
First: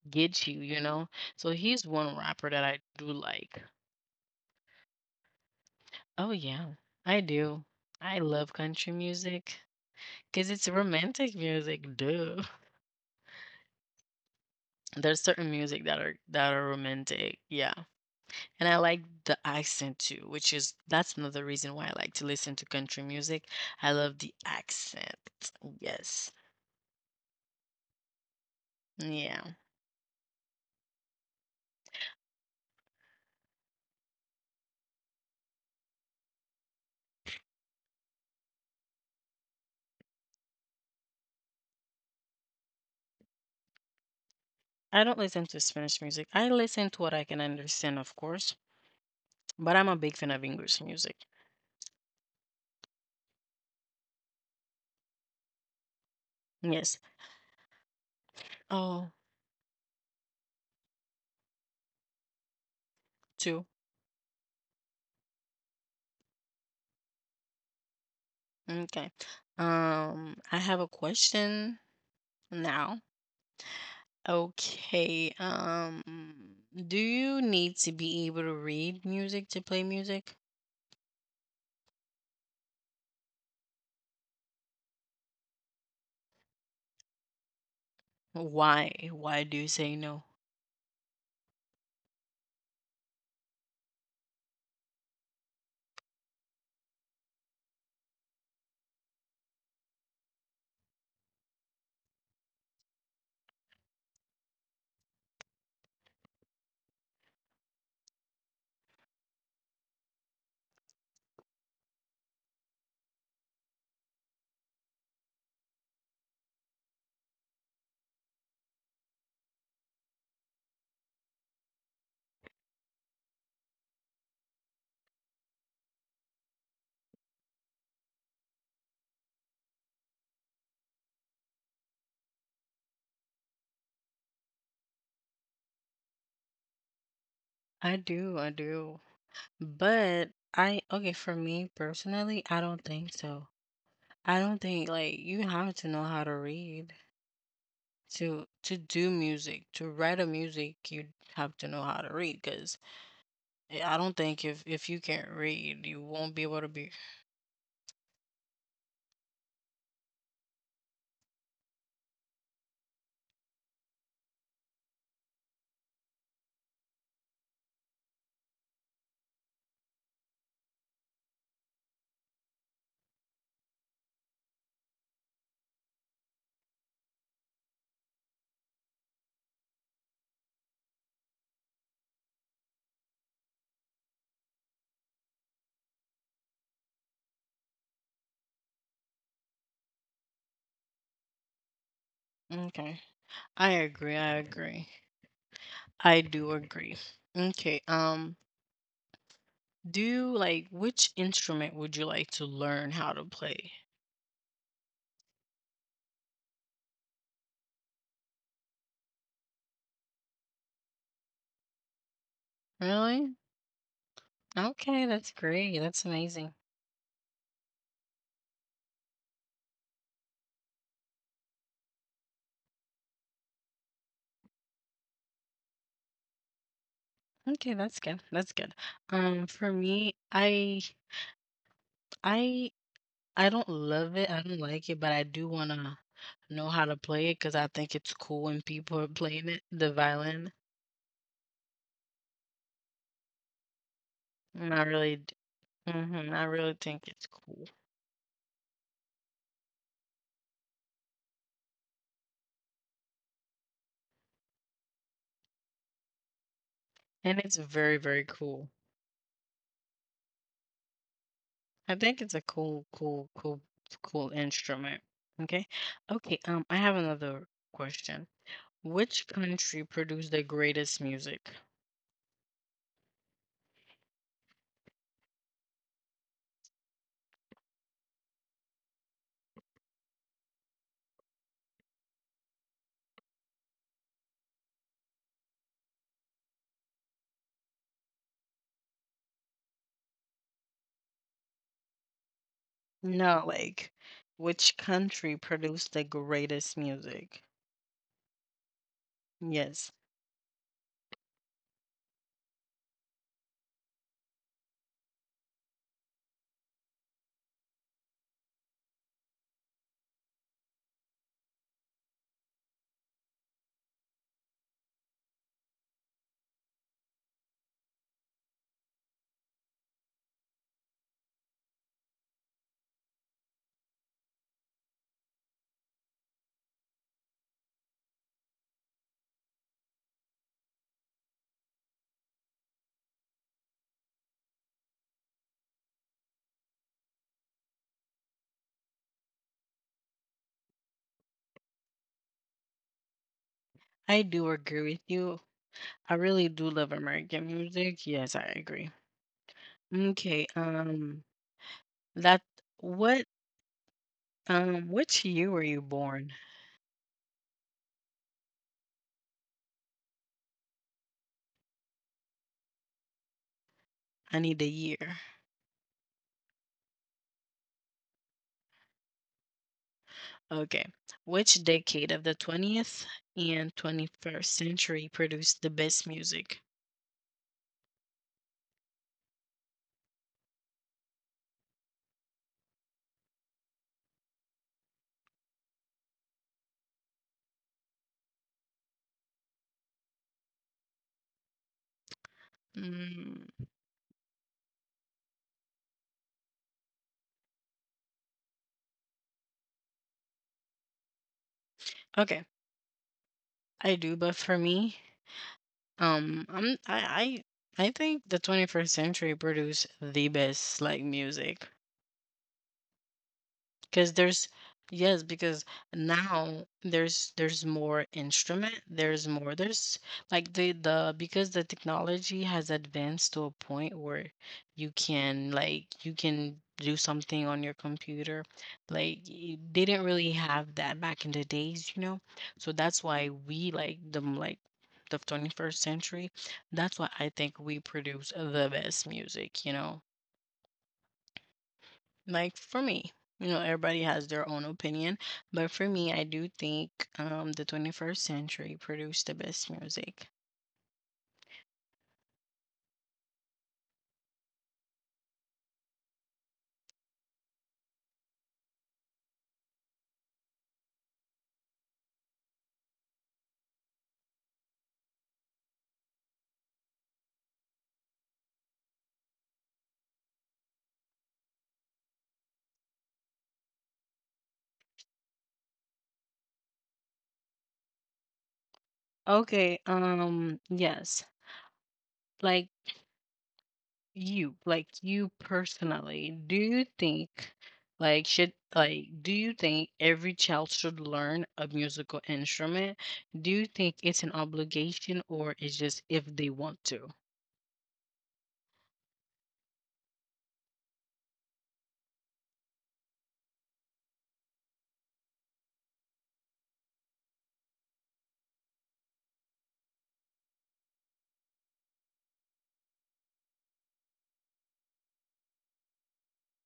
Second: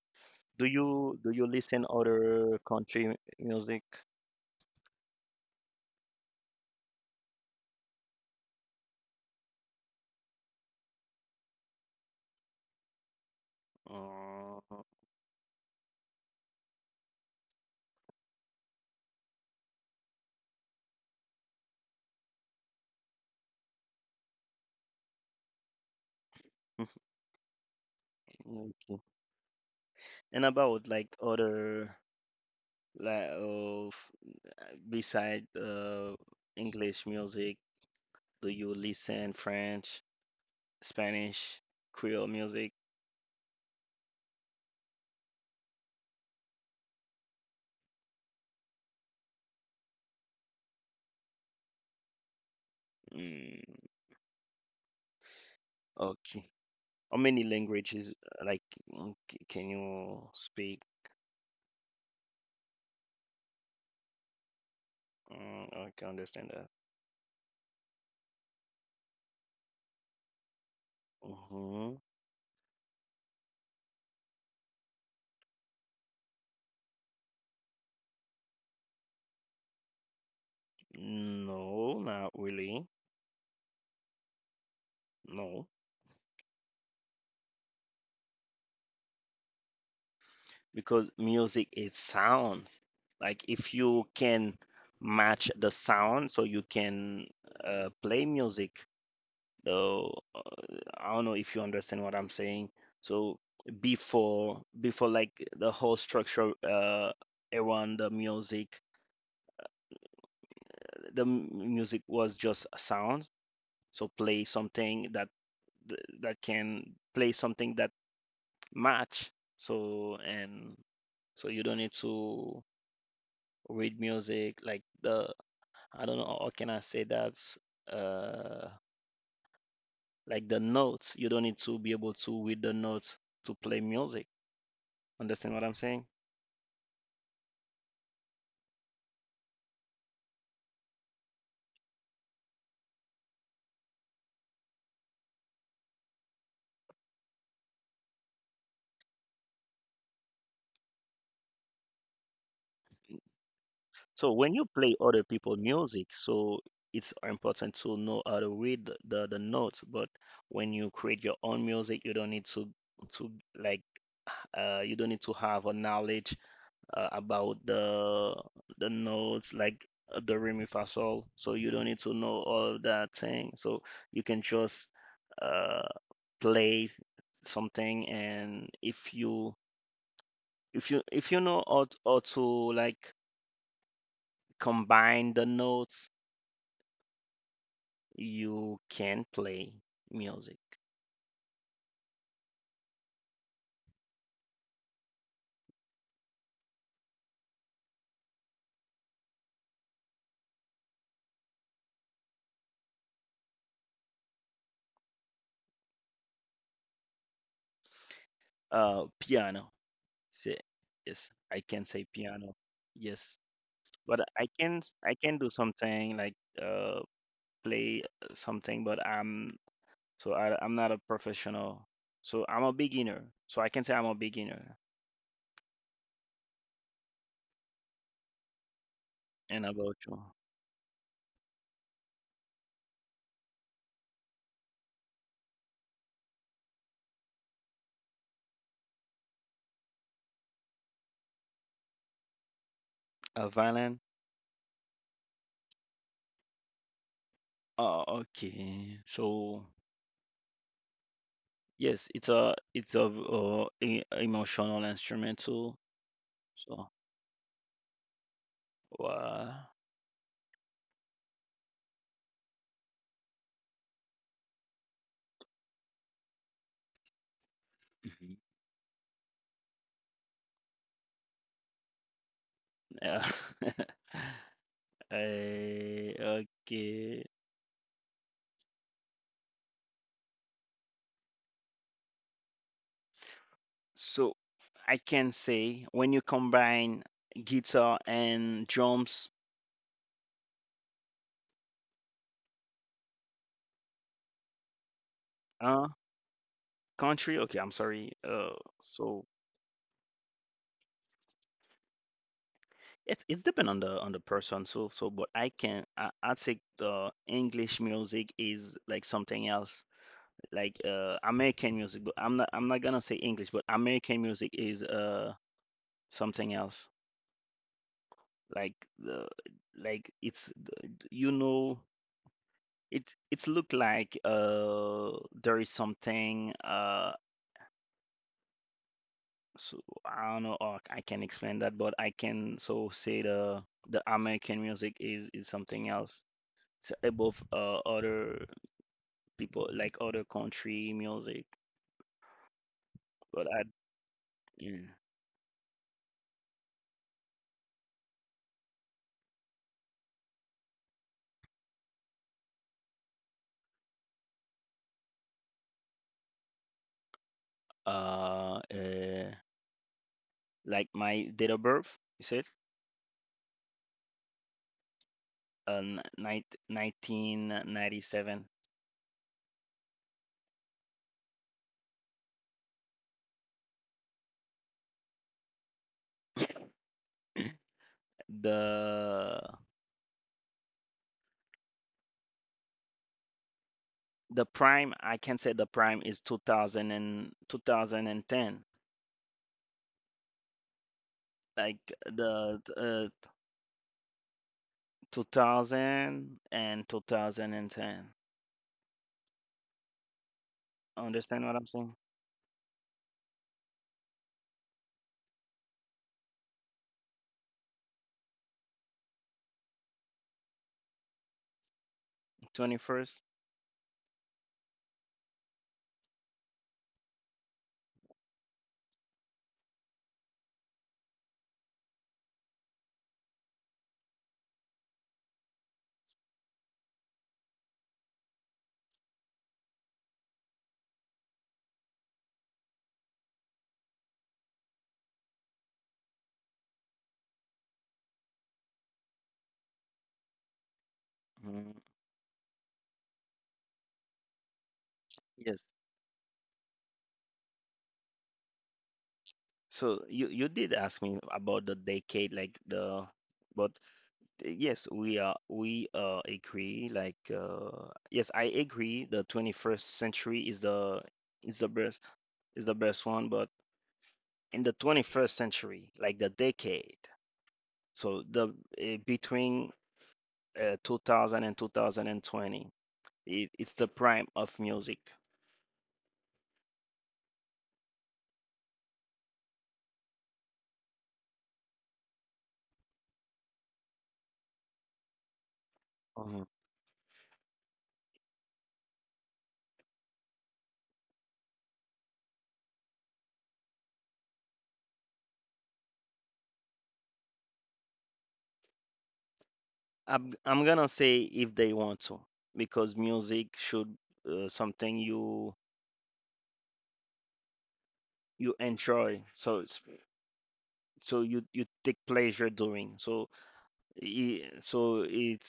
Speaker 1: gets you.
Speaker 2: Do
Speaker 1: You know.
Speaker 2: you do
Speaker 1: So
Speaker 2: you
Speaker 1: he's
Speaker 2: listen
Speaker 1: one rapper that
Speaker 2: other
Speaker 1: I do
Speaker 2: country
Speaker 1: like.
Speaker 2: music?
Speaker 1: Oh, yeah. I do. I love country music because it's romantic music, duh. There's
Speaker 2: Uh,
Speaker 1: certain music that are romantic, yeah. And I like the accent too, which is that's another reason why I like to listen to country music. I love the accent. Yes. Yeah.
Speaker 2: okay. And about like other like of beside English music, do you listen French, Spanish, Creole music?
Speaker 1: I don't listen to Spanish music. I listen to what I can understand, of course, but I'm a big fan of English music.
Speaker 2: Mm,
Speaker 1: Yes.
Speaker 2: okay. How many
Speaker 1: Oh,
Speaker 2: languages uh, like can you speak?
Speaker 1: two.
Speaker 2: Mm, I can understand that.
Speaker 1: Okay. I have a question now.
Speaker 2: Hmm.
Speaker 1: Okay. Do you need to be able to read music to play music?
Speaker 2: No, not really. No.
Speaker 1: Why? Why do you say no?
Speaker 2: Because music is sound. Like if you can match the sound, so you can play music. Though I don't know if you understand what I'm saying. So before like the whole structure around the music, music was just a sound. So play something that that can play something that match. So and so you don't need to read music, like the I don't know how can I say that uh like the notes. You don't need to be able to read the notes to play music. Understand what I'm saying?
Speaker 1: I do, I do. But okay, for me personally, I don't think so. I don't think like you have to know how to read to do music, to write a music, you have to know how to read because I don't think if you can't
Speaker 2: So when you
Speaker 1: read,
Speaker 2: play
Speaker 1: you
Speaker 2: other
Speaker 1: won't be able
Speaker 2: people
Speaker 1: to be.
Speaker 2: music, so it's important to know how to read the notes, but when you create your own music, you don't need to like you don't need to have a knowledge about the notes like the re mi fa sol. So you don't need to know all of that thing. So you can just uh, play something, and if you if you know how to like combine the notes, you can play music.
Speaker 1: Okay. I agree, I agree. I do agree. Okay. Do you like which instrument would you like to learn how to play?
Speaker 2: Piano. Say yes, I can say
Speaker 1: Really?
Speaker 2: piano. Yes,
Speaker 1: Okay,
Speaker 2: but
Speaker 1: that's
Speaker 2: I
Speaker 1: great.
Speaker 2: can
Speaker 1: That's
Speaker 2: I can
Speaker 1: amazing.
Speaker 2: do something like uh play something, but I'm not a professional. So I'm a beginner. So I can say I'm a beginner.
Speaker 1: Okay, that's good. That's good. For me,
Speaker 2: And about you,
Speaker 1: I I don't love it. I don't like it, but I do want to know how to play it because I think it's cool when people are playing it, the violin.
Speaker 2: a
Speaker 1: And I
Speaker 2: violin.
Speaker 1: really, mm-hmm, I really think it's cool.
Speaker 2: Oh, okay. So yes, it's a emotional instrumental.
Speaker 1: And it's very,
Speaker 2: So
Speaker 1: very cool.
Speaker 2: wow.
Speaker 1: I think it's a cool instrument. Okay. Okay. I have another question. Which
Speaker 2: Mhm.
Speaker 1: country produced the greatest music?
Speaker 2: Yeah. Eh, okay. So I can say when you combine guitar and drums,
Speaker 1: No, like, which country produced the greatest
Speaker 2: uh,
Speaker 1: music?
Speaker 2: country. Okay, I'm sorry.
Speaker 1: Yes,
Speaker 2: So it's depend on the person. So but I think the English music is like something else, like American music. But I'm not gonna say English, but American music is something else. Like the like you know it's look like there is something so I don't know or I can explain that, but I can so say the American music is something else. Above other people like other country music,
Speaker 1: I do
Speaker 2: but I
Speaker 1: agree with you.
Speaker 2: yeah.
Speaker 1: I really do love American music. Yes, I agree. Okay. That what which year were you born?
Speaker 2: uh, uh like my date of birth you said
Speaker 1: I need a year.
Speaker 2: 1997.
Speaker 1: Okay. Which decade of the 20th and 21st century produced the best music?
Speaker 2: the the prime I can say the prime is 2002 thousand and ten. Like
Speaker 1: Mm,
Speaker 2: the 2000.
Speaker 1: okay.
Speaker 2: Understand what I'm saying?
Speaker 1: I do, but for me, I'm I think the 21st century produced the best like music. Because
Speaker 2: 21st.
Speaker 1: there's yes, because now there's more instrument, there's more there's like the because the technology has advanced to a point where you can do something on your computer. Like they didn't really have that back in the days, you know? So that's why we like them like the 21st century. That's why I think we produce the best music, you know? Like for
Speaker 2: Mhm.
Speaker 1: me, you know, everybody has their own opinion, but for me I do
Speaker 2: Yes.
Speaker 1: think the 21st century produced the best music.
Speaker 2: So you did ask me about the decade, like the, but yes, we agree. Like yes, I agree. The 21st century is the best is the best one, but in the 21st century, like the decade, so the between 2000 and 2020, it's the prime of music.
Speaker 1: Okay, yes. like like you personally do you think
Speaker 2: Mhm.
Speaker 1: like should like do you think every child should learn a musical instrument? Do you think it's an obligation, or it's just if they want to?
Speaker 2: I'm gonna say if they want to, because music should something you enjoy so it's so you take pleasure doing so so it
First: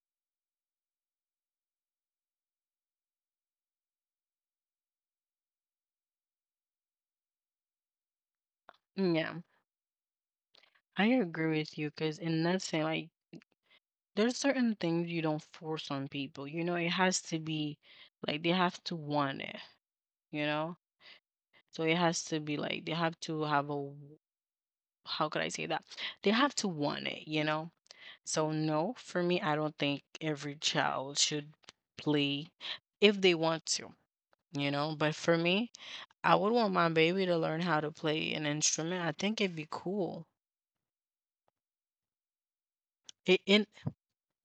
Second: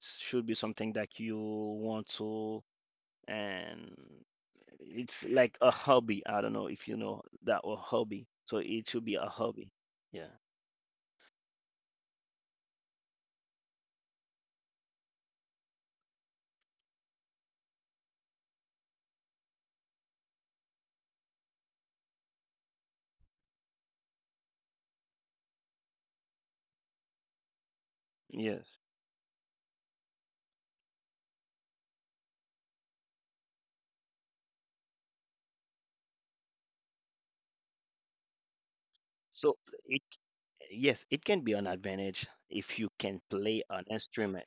Speaker 2: should be something that you want to and it's like a hobby, I don't know if you know that word hobby, so it should be a
Speaker 1: Yeah,
Speaker 2: hobby. Yeah,
Speaker 1: I agree with you because in nothing like there's certain things you don't force on people. You know, it has to be they have to want it, you know? So it has to be like they have to have a w- how could I say that? They have to want it, you know? So
Speaker 2: yes,
Speaker 1: no, for me I don't think every child should play if they want to, you know? But for me, I would want my baby to learn how to play an instrument. I think
Speaker 2: so
Speaker 1: it'd be
Speaker 2: it,
Speaker 1: cool.
Speaker 2: yes, it can be an advantage if you can
Speaker 1: It,
Speaker 2: play
Speaker 1: and
Speaker 2: an instrument.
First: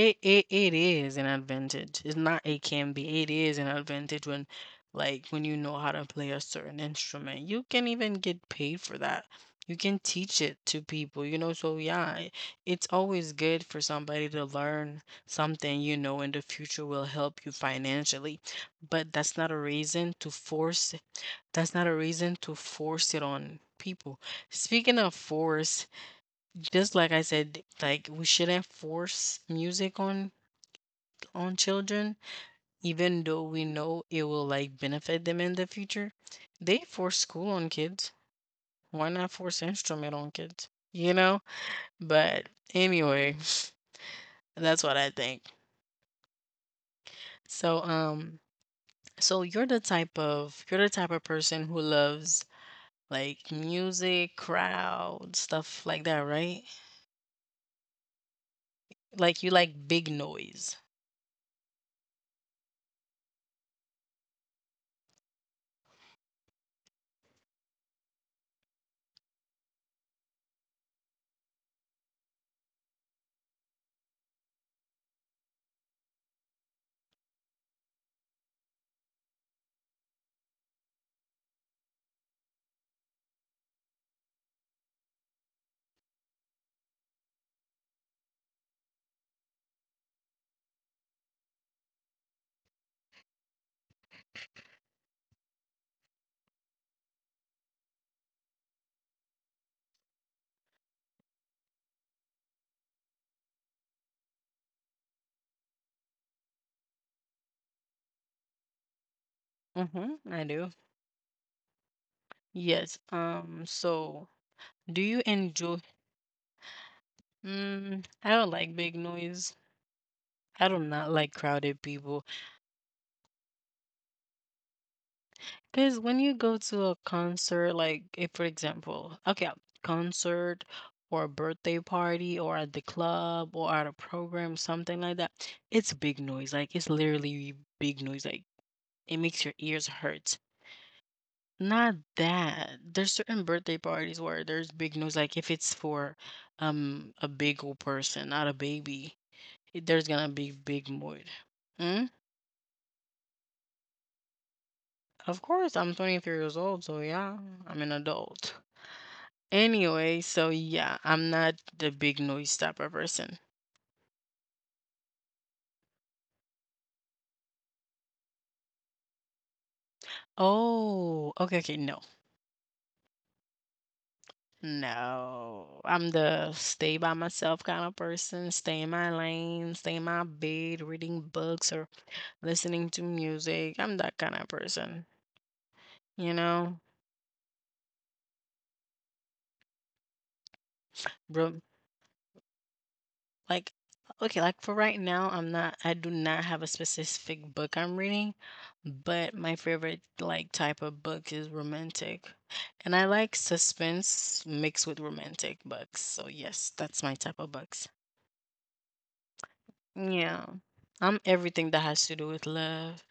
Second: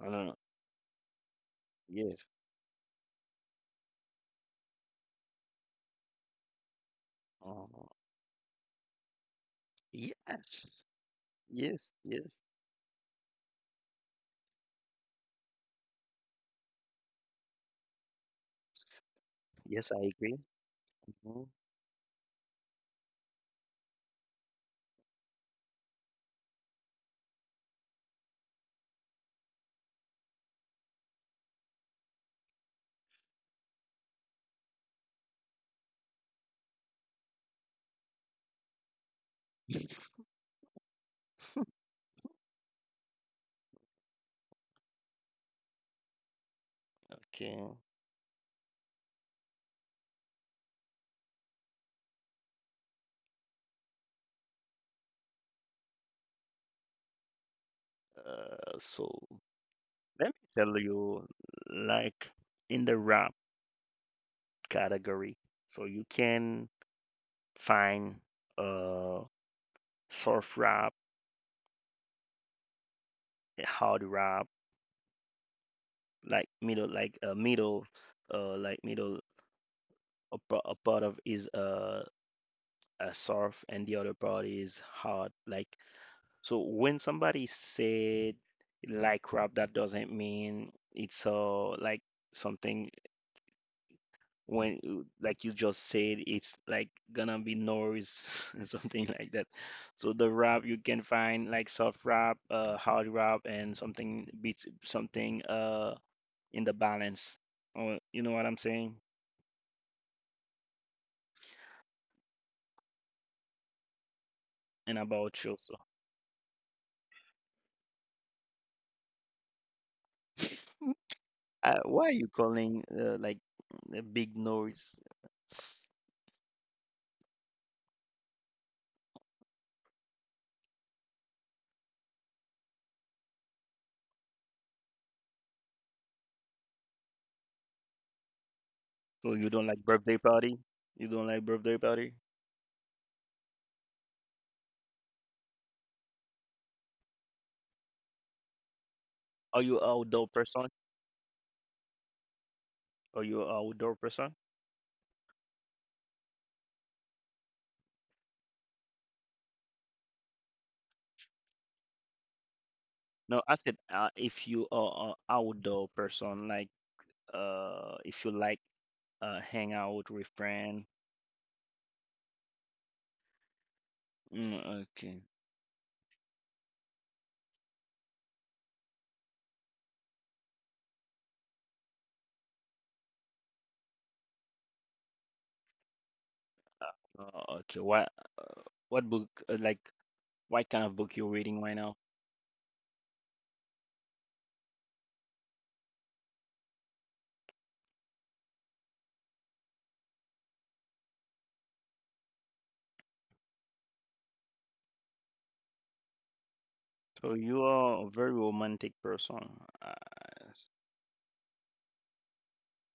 Speaker 2: I don't know.
Speaker 1: it it is an advantage. It's
Speaker 2: Yes.
Speaker 1: not it can be. It is an advantage when when you know how to play a certain instrument. You can
Speaker 2: Oh,
Speaker 1: even get paid for that. You can teach
Speaker 2: yes,
Speaker 1: it to people, you know. So
Speaker 2: yes,
Speaker 1: yeah,
Speaker 2: yes,
Speaker 1: it's always good for somebody to learn something, you know, in the future will help you financially. But that's not a
Speaker 2: yes, I
Speaker 1: reason to
Speaker 2: agree.
Speaker 1: force
Speaker 2: Mhm.
Speaker 1: it on people. Speaking of force, just like I said, like we shouldn't force music on children, even though we know it will like benefit them in the future. They force school on kids. Why not force instrument on kids? You know? But anyway, that's what I think.
Speaker 2: Okay.
Speaker 1: So you're the type of person who loves like music, crowd, stuff like that, right?
Speaker 2: So
Speaker 1: Like you like big
Speaker 2: let me
Speaker 1: noise.
Speaker 2: tell you, like in the rap category, so you can find uh soft rap, hard rap, like middle, like like middle. A, a part of is a soft, and the other part is hard. Like so, when somebody said like rap, that doesn't mean it's like something when like you just said it's like gonna be noise and something like that, so the rap you can find like soft rap, hard rap and something beat, something in the balance. Oh, you know what I'm saying?
Speaker 1: Mm-hmm, I do. Yes. So
Speaker 2: And
Speaker 1: do you
Speaker 2: about you, so
Speaker 1: enjoy? Mm, I don't like big noise. I do not like crowded
Speaker 2: why are you
Speaker 1: people.
Speaker 2: calling like a big noise, so
Speaker 1: Because when you go to a concert, like if for example, okay, concert or a birthday party or at the club or at a program, something like that, it's big noise. Like it's literally big noise. Like it
Speaker 2: you
Speaker 1: makes your
Speaker 2: don't like
Speaker 1: ears
Speaker 2: birthday
Speaker 1: hurt.
Speaker 2: party? You don't like birthday
Speaker 1: Not
Speaker 2: party?
Speaker 1: that. There's certain birthday parties where there's big noise. Like if it's for a big old person, not a baby,
Speaker 2: are you
Speaker 1: there's
Speaker 2: outdoor
Speaker 1: gonna be
Speaker 2: person
Speaker 1: big noise. Mm?
Speaker 2: are you outdoor person
Speaker 1: Of course, I'm 23 years old, so yeah, I'm an adult. Anyway, so yeah, I'm not the big noise stopper person.
Speaker 2: No, I said if you are an outdoor person, like if you like hang out with friends.
Speaker 1: Oh, okay, okay, no.
Speaker 2: Mm, okay.
Speaker 1: No. I'm the stay by myself kind of person, stay in my lane, stay in my bed, reading books or listening to music. I'm that kind of person, you know?
Speaker 2: Okay. What book? Like what kind of book you're reading right now?
Speaker 1: Like, okay, like for right now, I do not have a specific book I'm reading, but my favorite like type of book is romantic. And I like suspense mixed with romantic books. So yes, that's my type of
Speaker 2: So you
Speaker 1: books.
Speaker 2: are a very romantic person.
Speaker 1: Yeah. I'm everything that has to do with love.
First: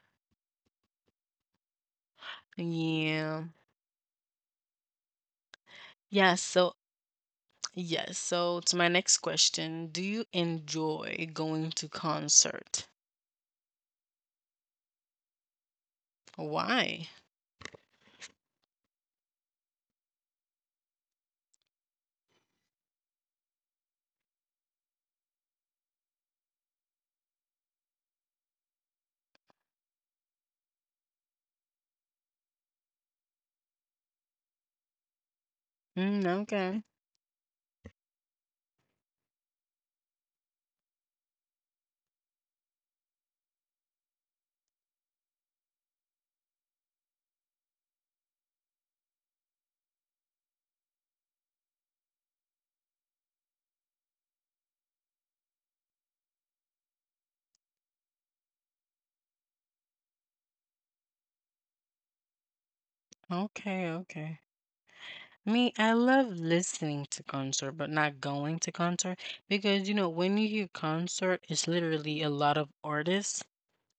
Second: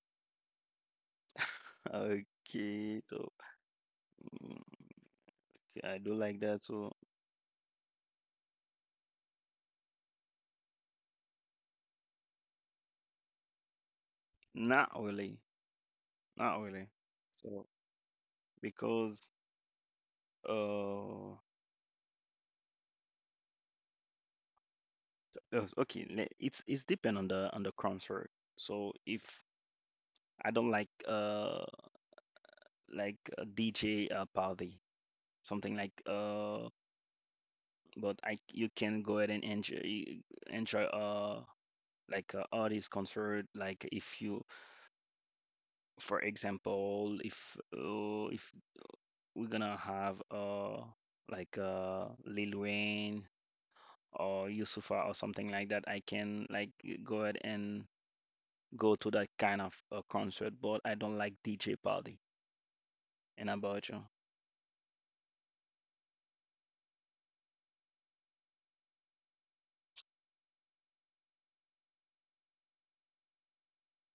Speaker 2: okay. So
Speaker 1: Yeah.
Speaker 2: mm, okay, I do
Speaker 1: Yeah,
Speaker 2: like that.
Speaker 1: so
Speaker 2: So
Speaker 1: yes. So to my next question, do you enjoy going to concert?
Speaker 2: not really, not really.
Speaker 1: Why?
Speaker 2: So because uh, okay, it's depend on the concert. So if I don't like DJ party, something like
Speaker 1: Mm, okay.
Speaker 2: but I, you can go ahead and enjoy like artist concert, like if you, for example, if we're gonna have like Lil Wayne or Yusufa or something like that, I can like go ahead and go to that kind of concert, but I don't like DJ party. And how about
Speaker 1: Okay,
Speaker 2: you?
Speaker 1: okay. Me, I love listening to concert, but not going to concert because you know when you hear concert, it's literally a lot of artists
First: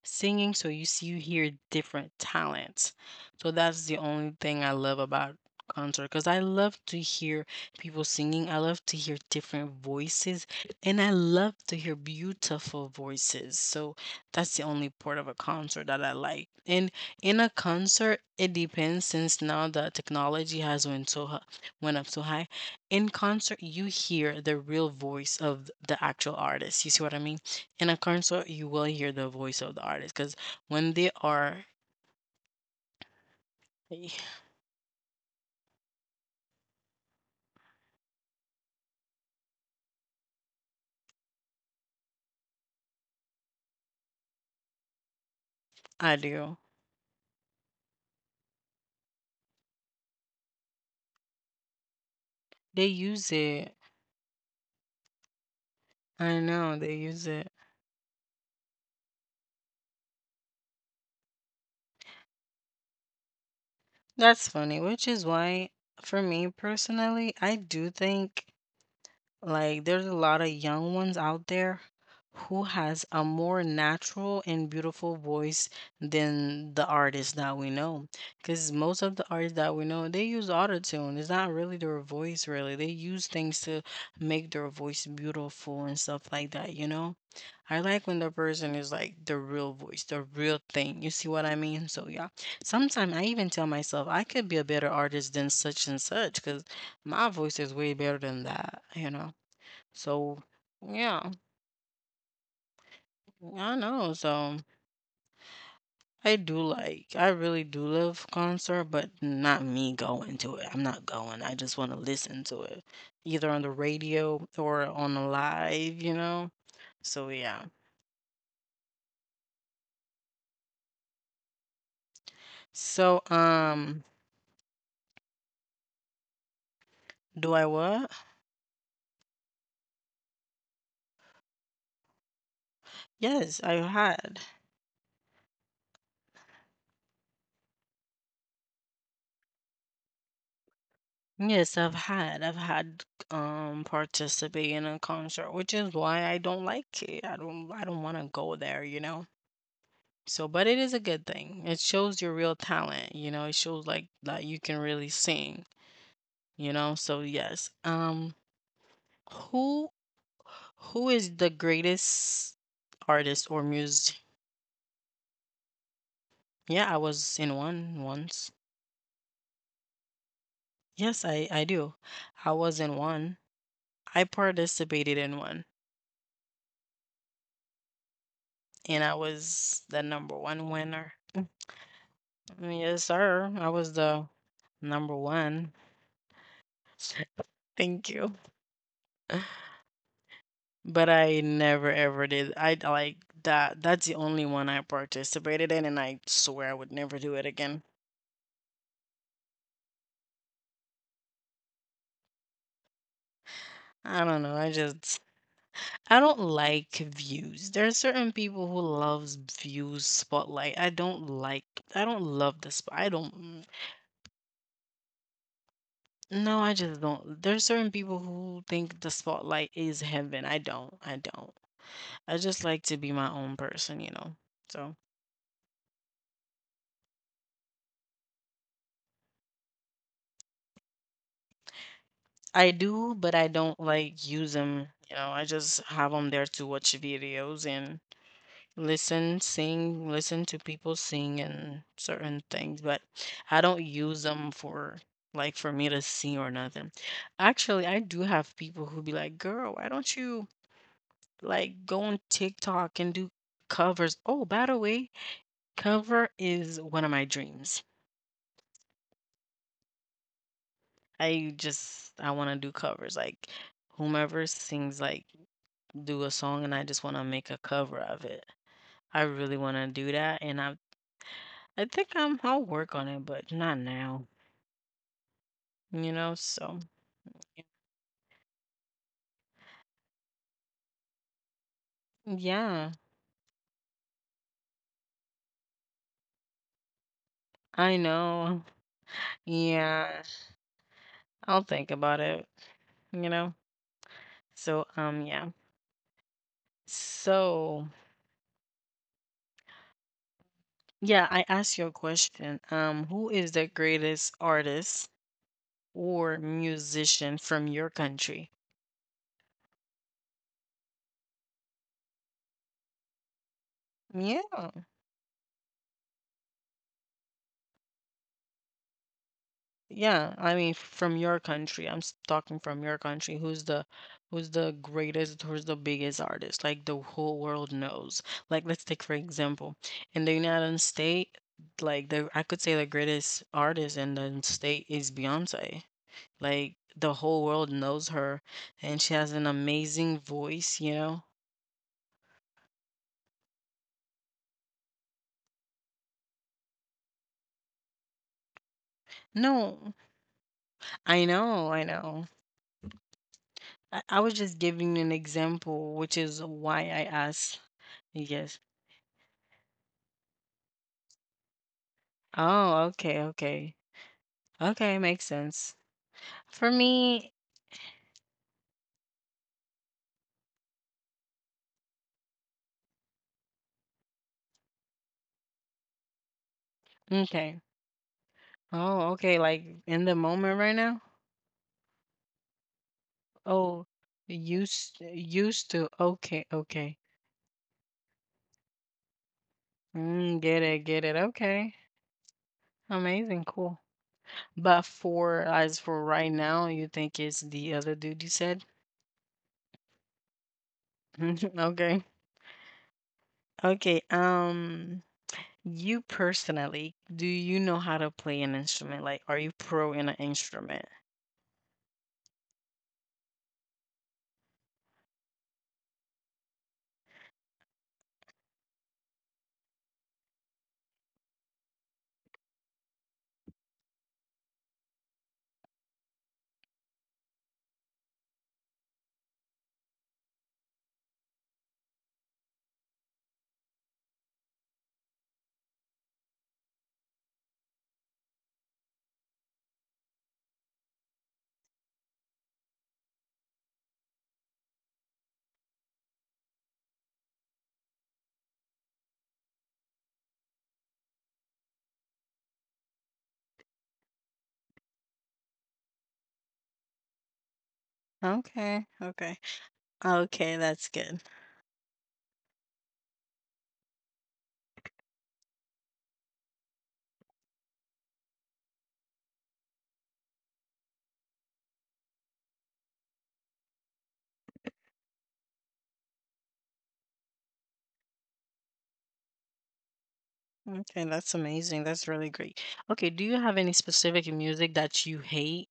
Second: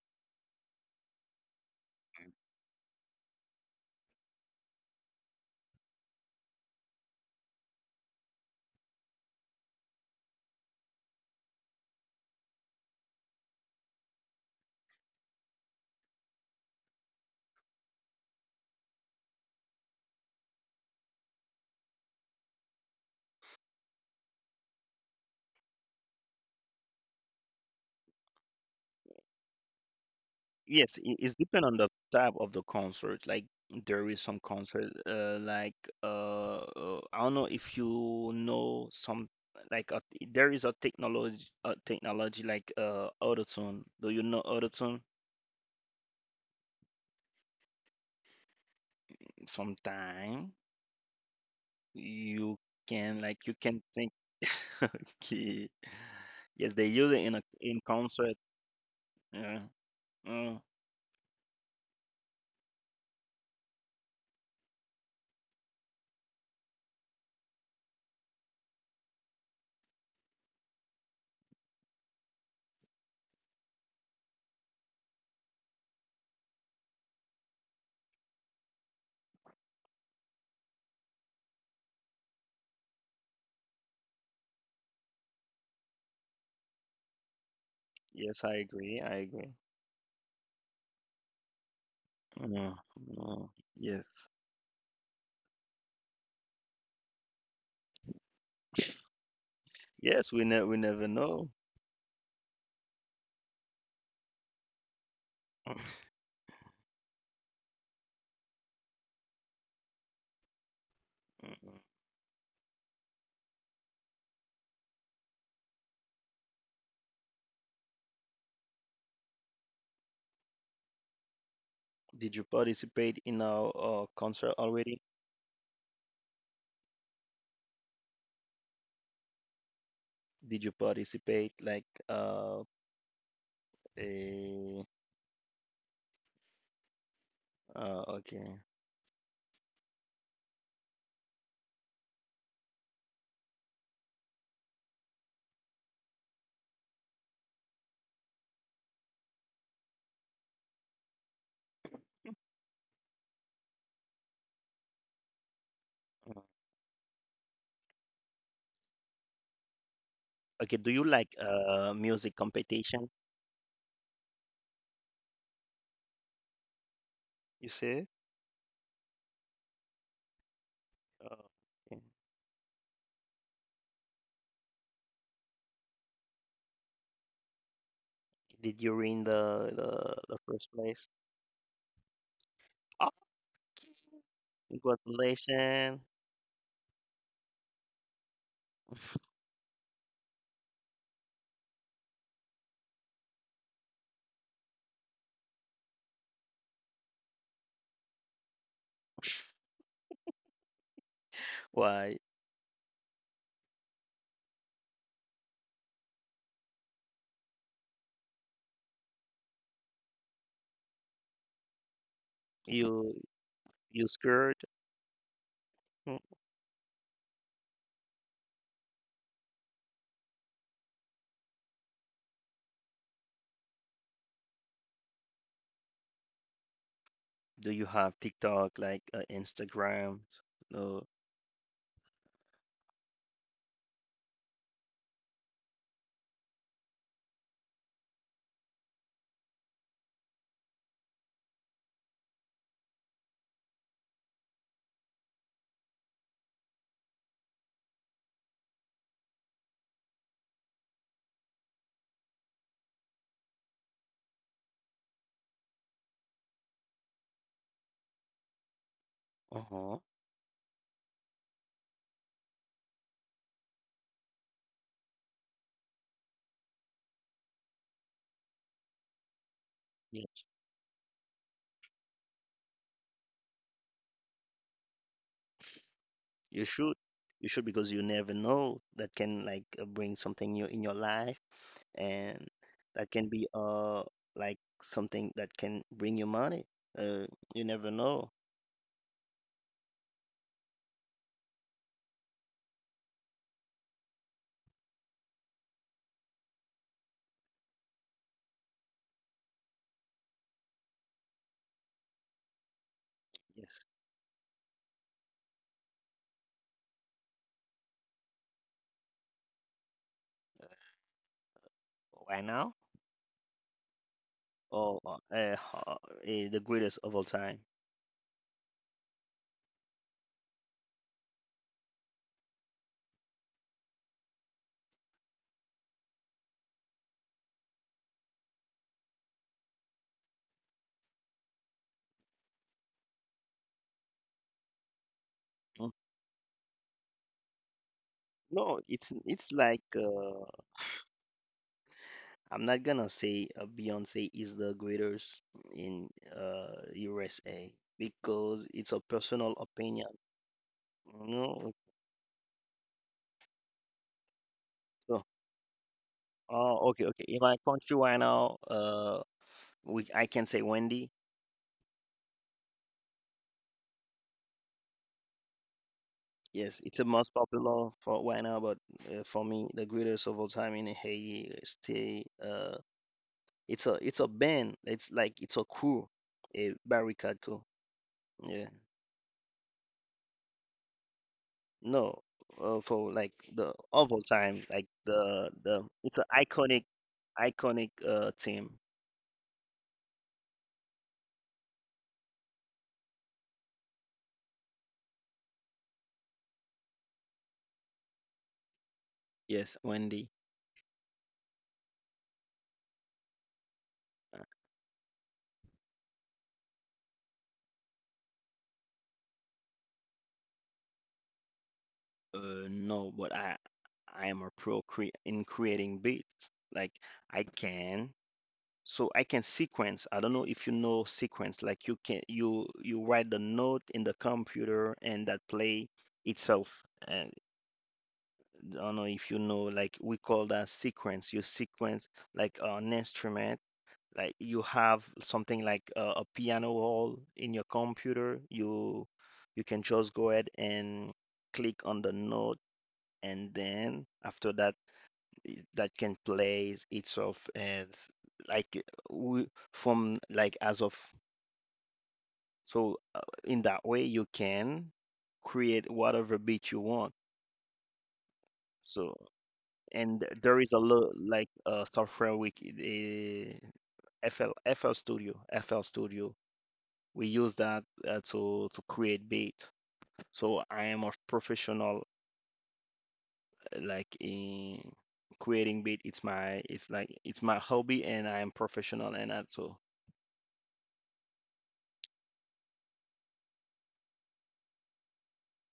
Speaker 1: singing, so you hear different talents. So that's the only thing I love about concert because I love to hear people singing. I love to hear different voices and I love to hear beautiful voices. So that's the only part of a concert that I like. And in a concert, it depends since now the technology has went so went up so high. In concert, you hear the real voice of the actual artist. You see what I mean? In a concert, you will hear the voice of the artist because
Speaker 2: Yes,
Speaker 1: when they
Speaker 2: it's depend
Speaker 1: are,
Speaker 2: on the type of the concert. Like there is some concert, I don't know if you know some like a, there is a technology like autotune. Do you know autotune?
Speaker 1: audio,
Speaker 2: Sometime you can
Speaker 1: they
Speaker 2: like you
Speaker 1: use
Speaker 2: can think.
Speaker 1: it.
Speaker 2: Okay. Yes, they
Speaker 1: I
Speaker 2: use it
Speaker 1: know
Speaker 2: in a
Speaker 1: they
Speaker 2: in
Speaker 1: use it.
Speaker 2: concert. Yeah. Mm.
Speaker 1: That's funny, which is why, for me personally, I do think like there's a lot of young ones out there who has a more natural and beautiful voice than the artists that we know. Because most of the artists that we know, they use autotune. It's not really their voice, really. They use things to make their voice beautiful and stuff like that, you
Speaker 2: Yes, I
Speaker 1: know?
Speaker 2: agree. I
Speaker 1: I like
Speaker 2: agree.
Speaker 1: when the person is like the real voice, the real thing. You see what I
Speaker 2: Mm.
Speaker 1: mean? So yeah.
Speaker 2: Mm.
Speaker 1: Sometimes
Speaker 2: Yes.
Speaker 1: I even tell myself I could be a better artist than such and such because my voice is way better than that, you know.
Speaker 2: Yes, we
Speaker 1: So,
Speaker 2: never know.
Speaker 1: yeah, I know. So, I do like, I really do love concert, but not me going to it. I'm
Speaker 2: Mm.
Speaker 1: not going. I just want to listen to it, either on the radio or on a live, you know? So, yeah.
Speaker 2: Did you participate in concert
Speaker 1: So,
Speaker 2: already?
Speaker 1: do I what?
Speaker 2: Did you participate like
Speaker 1: Yes, I
Speaker 2: a
Speaker 1: had.
Speaker 2: okay.
Speaker 1: Yes, I've had. I've had participate in a concert, which is why I don't like it. I don't want to go there, you know? So, but it is a good thing. It shows your real talent, you know. It shows like that you can really
Speaker 2: Mm.
Speaker 1: sing, you know. So yes,
Speaker 2: Okay, do
Speaker 1: who
Speaker 2: you like
Speaker 1: who
Speaker 2: music
Speaker 1: is the
Speaker 2: competition,
Speaker 1: greatest artist or music?
Speaker 2: you
Speaker 1: Yeah, I
Speaker 2: say?
Speaker 1: was in one once.
Speaker 2: Uh, okay.
Speaker 1: Yes, I do. I was in one. I participated in one,
Speaker 2: Did you win
Speaker 1: and I
Speaker 2: the
Speaker 1: was
Speaker 2: first
Speaker 1: the
Speaker 2: place?
Speaker 1: number one winner.
Speaker 2: Oh,
Speaker 1: Yes, sir. I was the number
Speaker 2: congratulations.
Speaker 1: one. Thank you. But I never ever did. I like that. That's the only one I participated in, and I swear I would never do it again.
Speaker 2: Why
Speaker 1: I don't know. I don't like views. There are certain people who loves views spotlight. I don't like. I don't love
Speaker 2: you
Speaker 1: the spot. I don't.
Speaker 2: you scared? Mm.
Speaker 1: No, I just don't. There are certain people who think the spotlight is heaven. I don't. I don't. I just like to be my own person, you know. So.
Speaker 2: Do you have TikTok like Instagram? No.
Speaker 1: I do, but I don't like use them. You know, I just have them there to watch videos and listen, sing, listen to people sing and certain things, but I don't use them for like for me to sing or nothing. Actually, I do have people who be like, "Girl, why don't you like go on TikTok and do covers?" Oh, by the way, cover is one of my dreams.
Speaker 2: Uh-huh.
Speaker 1: I want to do covers like whomever sings like do a song and I just wanna make a cover of it. I really wanna
Speaker 2: Yeah.
Speaker 1: do that, and I think I'm I'll work on it, but not now, you know,
Speaker 2: You should.
Speaker 1: so
Speaker 2: You should
Speaker 1: yeah.
Speaker 2: because you never know that can like bring something new in your life and that
Speaker 1: Yeah,
Speaker 2: can be like something that can bring you money. Uh, you never
Speaker 1: I
Speaker 2: know.
Speaker 1: know. Yeah, I'll think about it, you know? So, yeah. So, yeah, I asked you a question, who is
Speaker 2: Yes.
Speaker 1: the greatest artist or musician from your country?
Speaker 2: Right now
Speaker 1: Yeah.
Speaker 2: or the greatest of all time.
Speaker 1: Yeah, I mean, from your country, talking from your country. Who's the greatest, who's the biggest artist? Like the whole world knows. Like let's take for example, in the United States, like the I could say the greatest artist in the state is
Speaker 2: Mm.
Speaker 1: Beyonce. Like the whole world knows her,
Speaker 2: No, it's
Speaker 1: and she has an
Speaker 2: like
Speaker 1: amazing voice, you know?
Speaker 2: I'm not gonna say Beyonce is the greatest in USA because it's a personal
Speaker 1: No,
Speaker 2: opinion. No,
Speaker 1: I know. I was just giving
Speaker 2: so
Speaker 1: an example, which is
Speaker 2: oh,
Speaker 1: why
Speaker 2: okay,
Speaker 1: I
Speaker 2: okay. In my
Speaker 1: asked.
Speaker 2: country right now,
Speaker 1: Yes.
Speaker 2: we I can say Wendy.
Speaker 1: Oh, okay, okay. Okay, makes sense.
Speaker 2: Yes,
Speaker 1: For
Speaker 2: it's the most
Speaker 1: me,
Speaker 2: popular for right now, but for me, the greatest of all time in Haiti stay. It's a band. It's like it's a crew, a barricade crew.
Speaker 1: okay.
Speaker 2: Yeah.
Speaker 1: Oh, okay, like in the moment right now?
Speaker 2: No, for like the
Speaker 1: Oh,
Speaker 2: of all time, like the
Speaker 1: used
Speaker 2: the
Speaker 1: to.
Speaker 2: it's an
Speaker 1: Okay,
Speaker 2: iconic
Speaker 1: okay.
Speaker 2: iconic team.
Speaker 1: Mm, get it, get it. Okay. Amazing, cool. But for as for right now, you think it's the other dude you said?
Speaker 2: Yes, Wendy.
Speaker 1: Okay. Okay. You personally, do you know how to play an instrument? Like, are you pro in an instrument?
Speaker 2: No, but I am a pro cre in creating beats. Like I can, so I can sequence. I don't know if you know sequence. Like you can you write the note in the computer and that play itself. And I don't know if you know. Like we call that sequence. You sequence like an instrument. Like you have something like a piano roll in your computer. You can just go ahead and click on the note and then after that that can play itself and like w- from like as of so in that way you can create whatever beat you want,
Speaker 1: Okay,
Speaker 2: so
Speaker 1: okay.
Speaker 2: and
Speaker 1: Okay,
Speaker 2: there is a
Speaker 1: that's
Speaker 2: lot
Speaker 1: good.
Speaker 2: like software we FL FL Studio FL Studio we use that to create beat, so I am a professional like in creating beat, it's my, it's like it's my hobby and I am professional and that so
Speaker 1: Okay, that's amazing. That's really great. Okay, do you have any specific music that you hate?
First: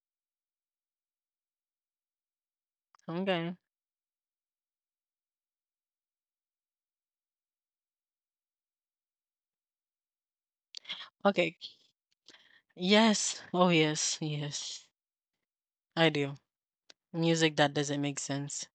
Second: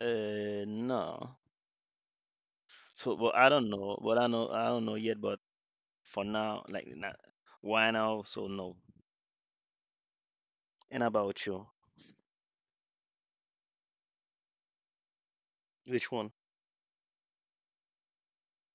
Speaker 2: no, so well, I
Speaker 1: Okay.
Speaker 2: don't know but I know I don't know yet, but for now, like, not, why now, so no. And about
Speaker 1: Okay.
Speaker 2: you,
Speaker 1: Yes. Oh, yes. Yes.
Speaker 2: which
Speaker 1: I
Speaker 2: one?
Speaker 1: do. Music that doesn't make sense.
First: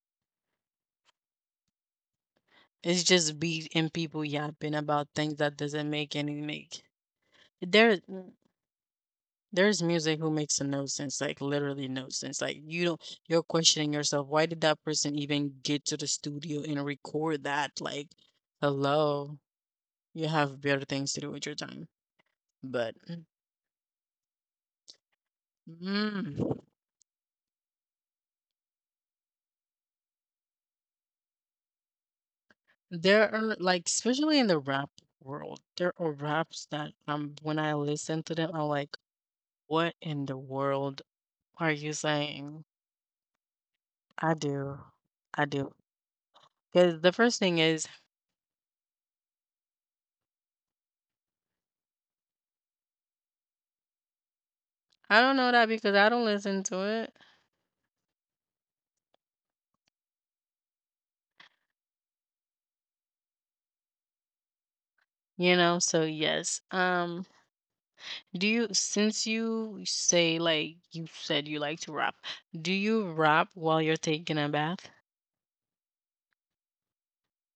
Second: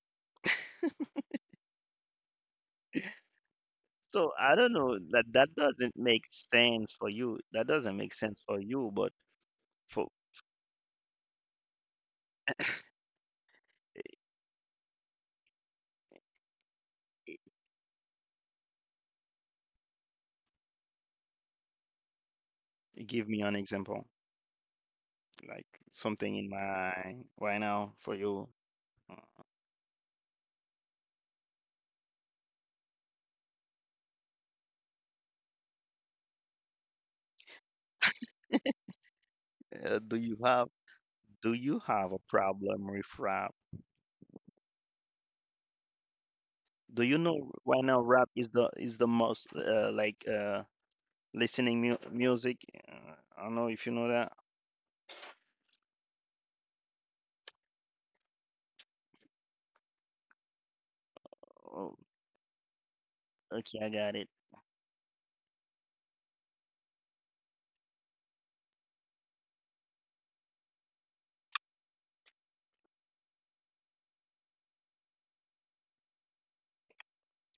Speaker 1: It's just beat and people
Speaker 2: So I don't
Speaker 1: yapping
Speaker 2: know
Speaker 1: about
Speaker 2: that
Speaker 1: things
Speaker 2: that
Speaker 1: that doesn't
Speaker 2: doesn't
Speaker 1: make
Speaker 2: make
Speaker 1: any make.
Speaker 2: sense for you, that doesn't
Speaker 1: There,
Speaker 2: make sense for you, but
Speaker 1: there's
Speaker 2: for
Speaker 1: music who makes no sense, like literally no sense. Like you don't, you're questioning yourself. Why did that person even get to the studio and record that? Like, hello, you have better things to do with your time. But
Speaker 2: give me an example like something
Speaker 1: mm.
Speaker 2: in my right now for you.
Speaker 1: There are like, especially in the rap world, there are raps that when I listen to them, I'm like, what
Speaker 2: Uh, do
Speaker 1: in
Speaker 2: you
Speaker 1: the
Speaker 2: have
Speaker 1: world
Speaker 2: Do
Speaker 1: are
Speaker 2: you
Speaker 1: you
Speaker 2: have a
Speaker 1: saying?
Speaker 2: problem with rap?
Speaker 1: I do. I do.
Speaker 2: Do
Speaker 1: Because the
Speaker 2: you
Speaker 1: first
Speaker 2: know
Speaker 1: thing
Speaker 2: right
Speaker 1: is,
Speaker 2: now rap is the most like listening mu music? I don't know if you know that.
Speaker 1: I don't know that because I don't listen to it.
Speaker 2: Oh, okay, I got it.
Speaker 1: You know, so yes. Do you since you say like you said you like to rap, do you rap while you're taking a bath?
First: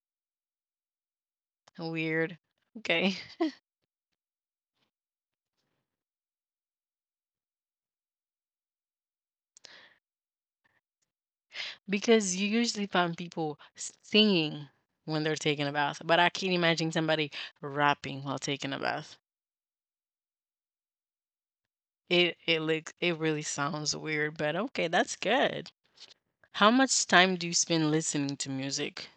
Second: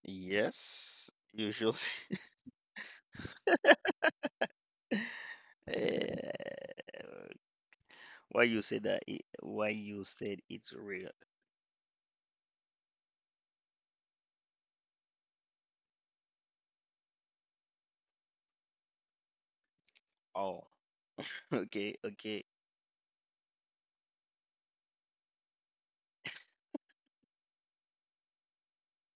Speaker 2: Yes, usually.
Speaker 1: Weird. Okay.
Speaker 2: Eh, Why you say that? Why you said it's real?
Speaker 1: Because you usually find people singing when they're taking a bath, but I can't imagine somebody rapping while taking a bath.
Speaker 2: Oh, okay,
Speaker 1: It
Speaker 2: okay.
Speaker 1: it looks it really sounds weird, but okay, that's good. How much time do you spend listening to music?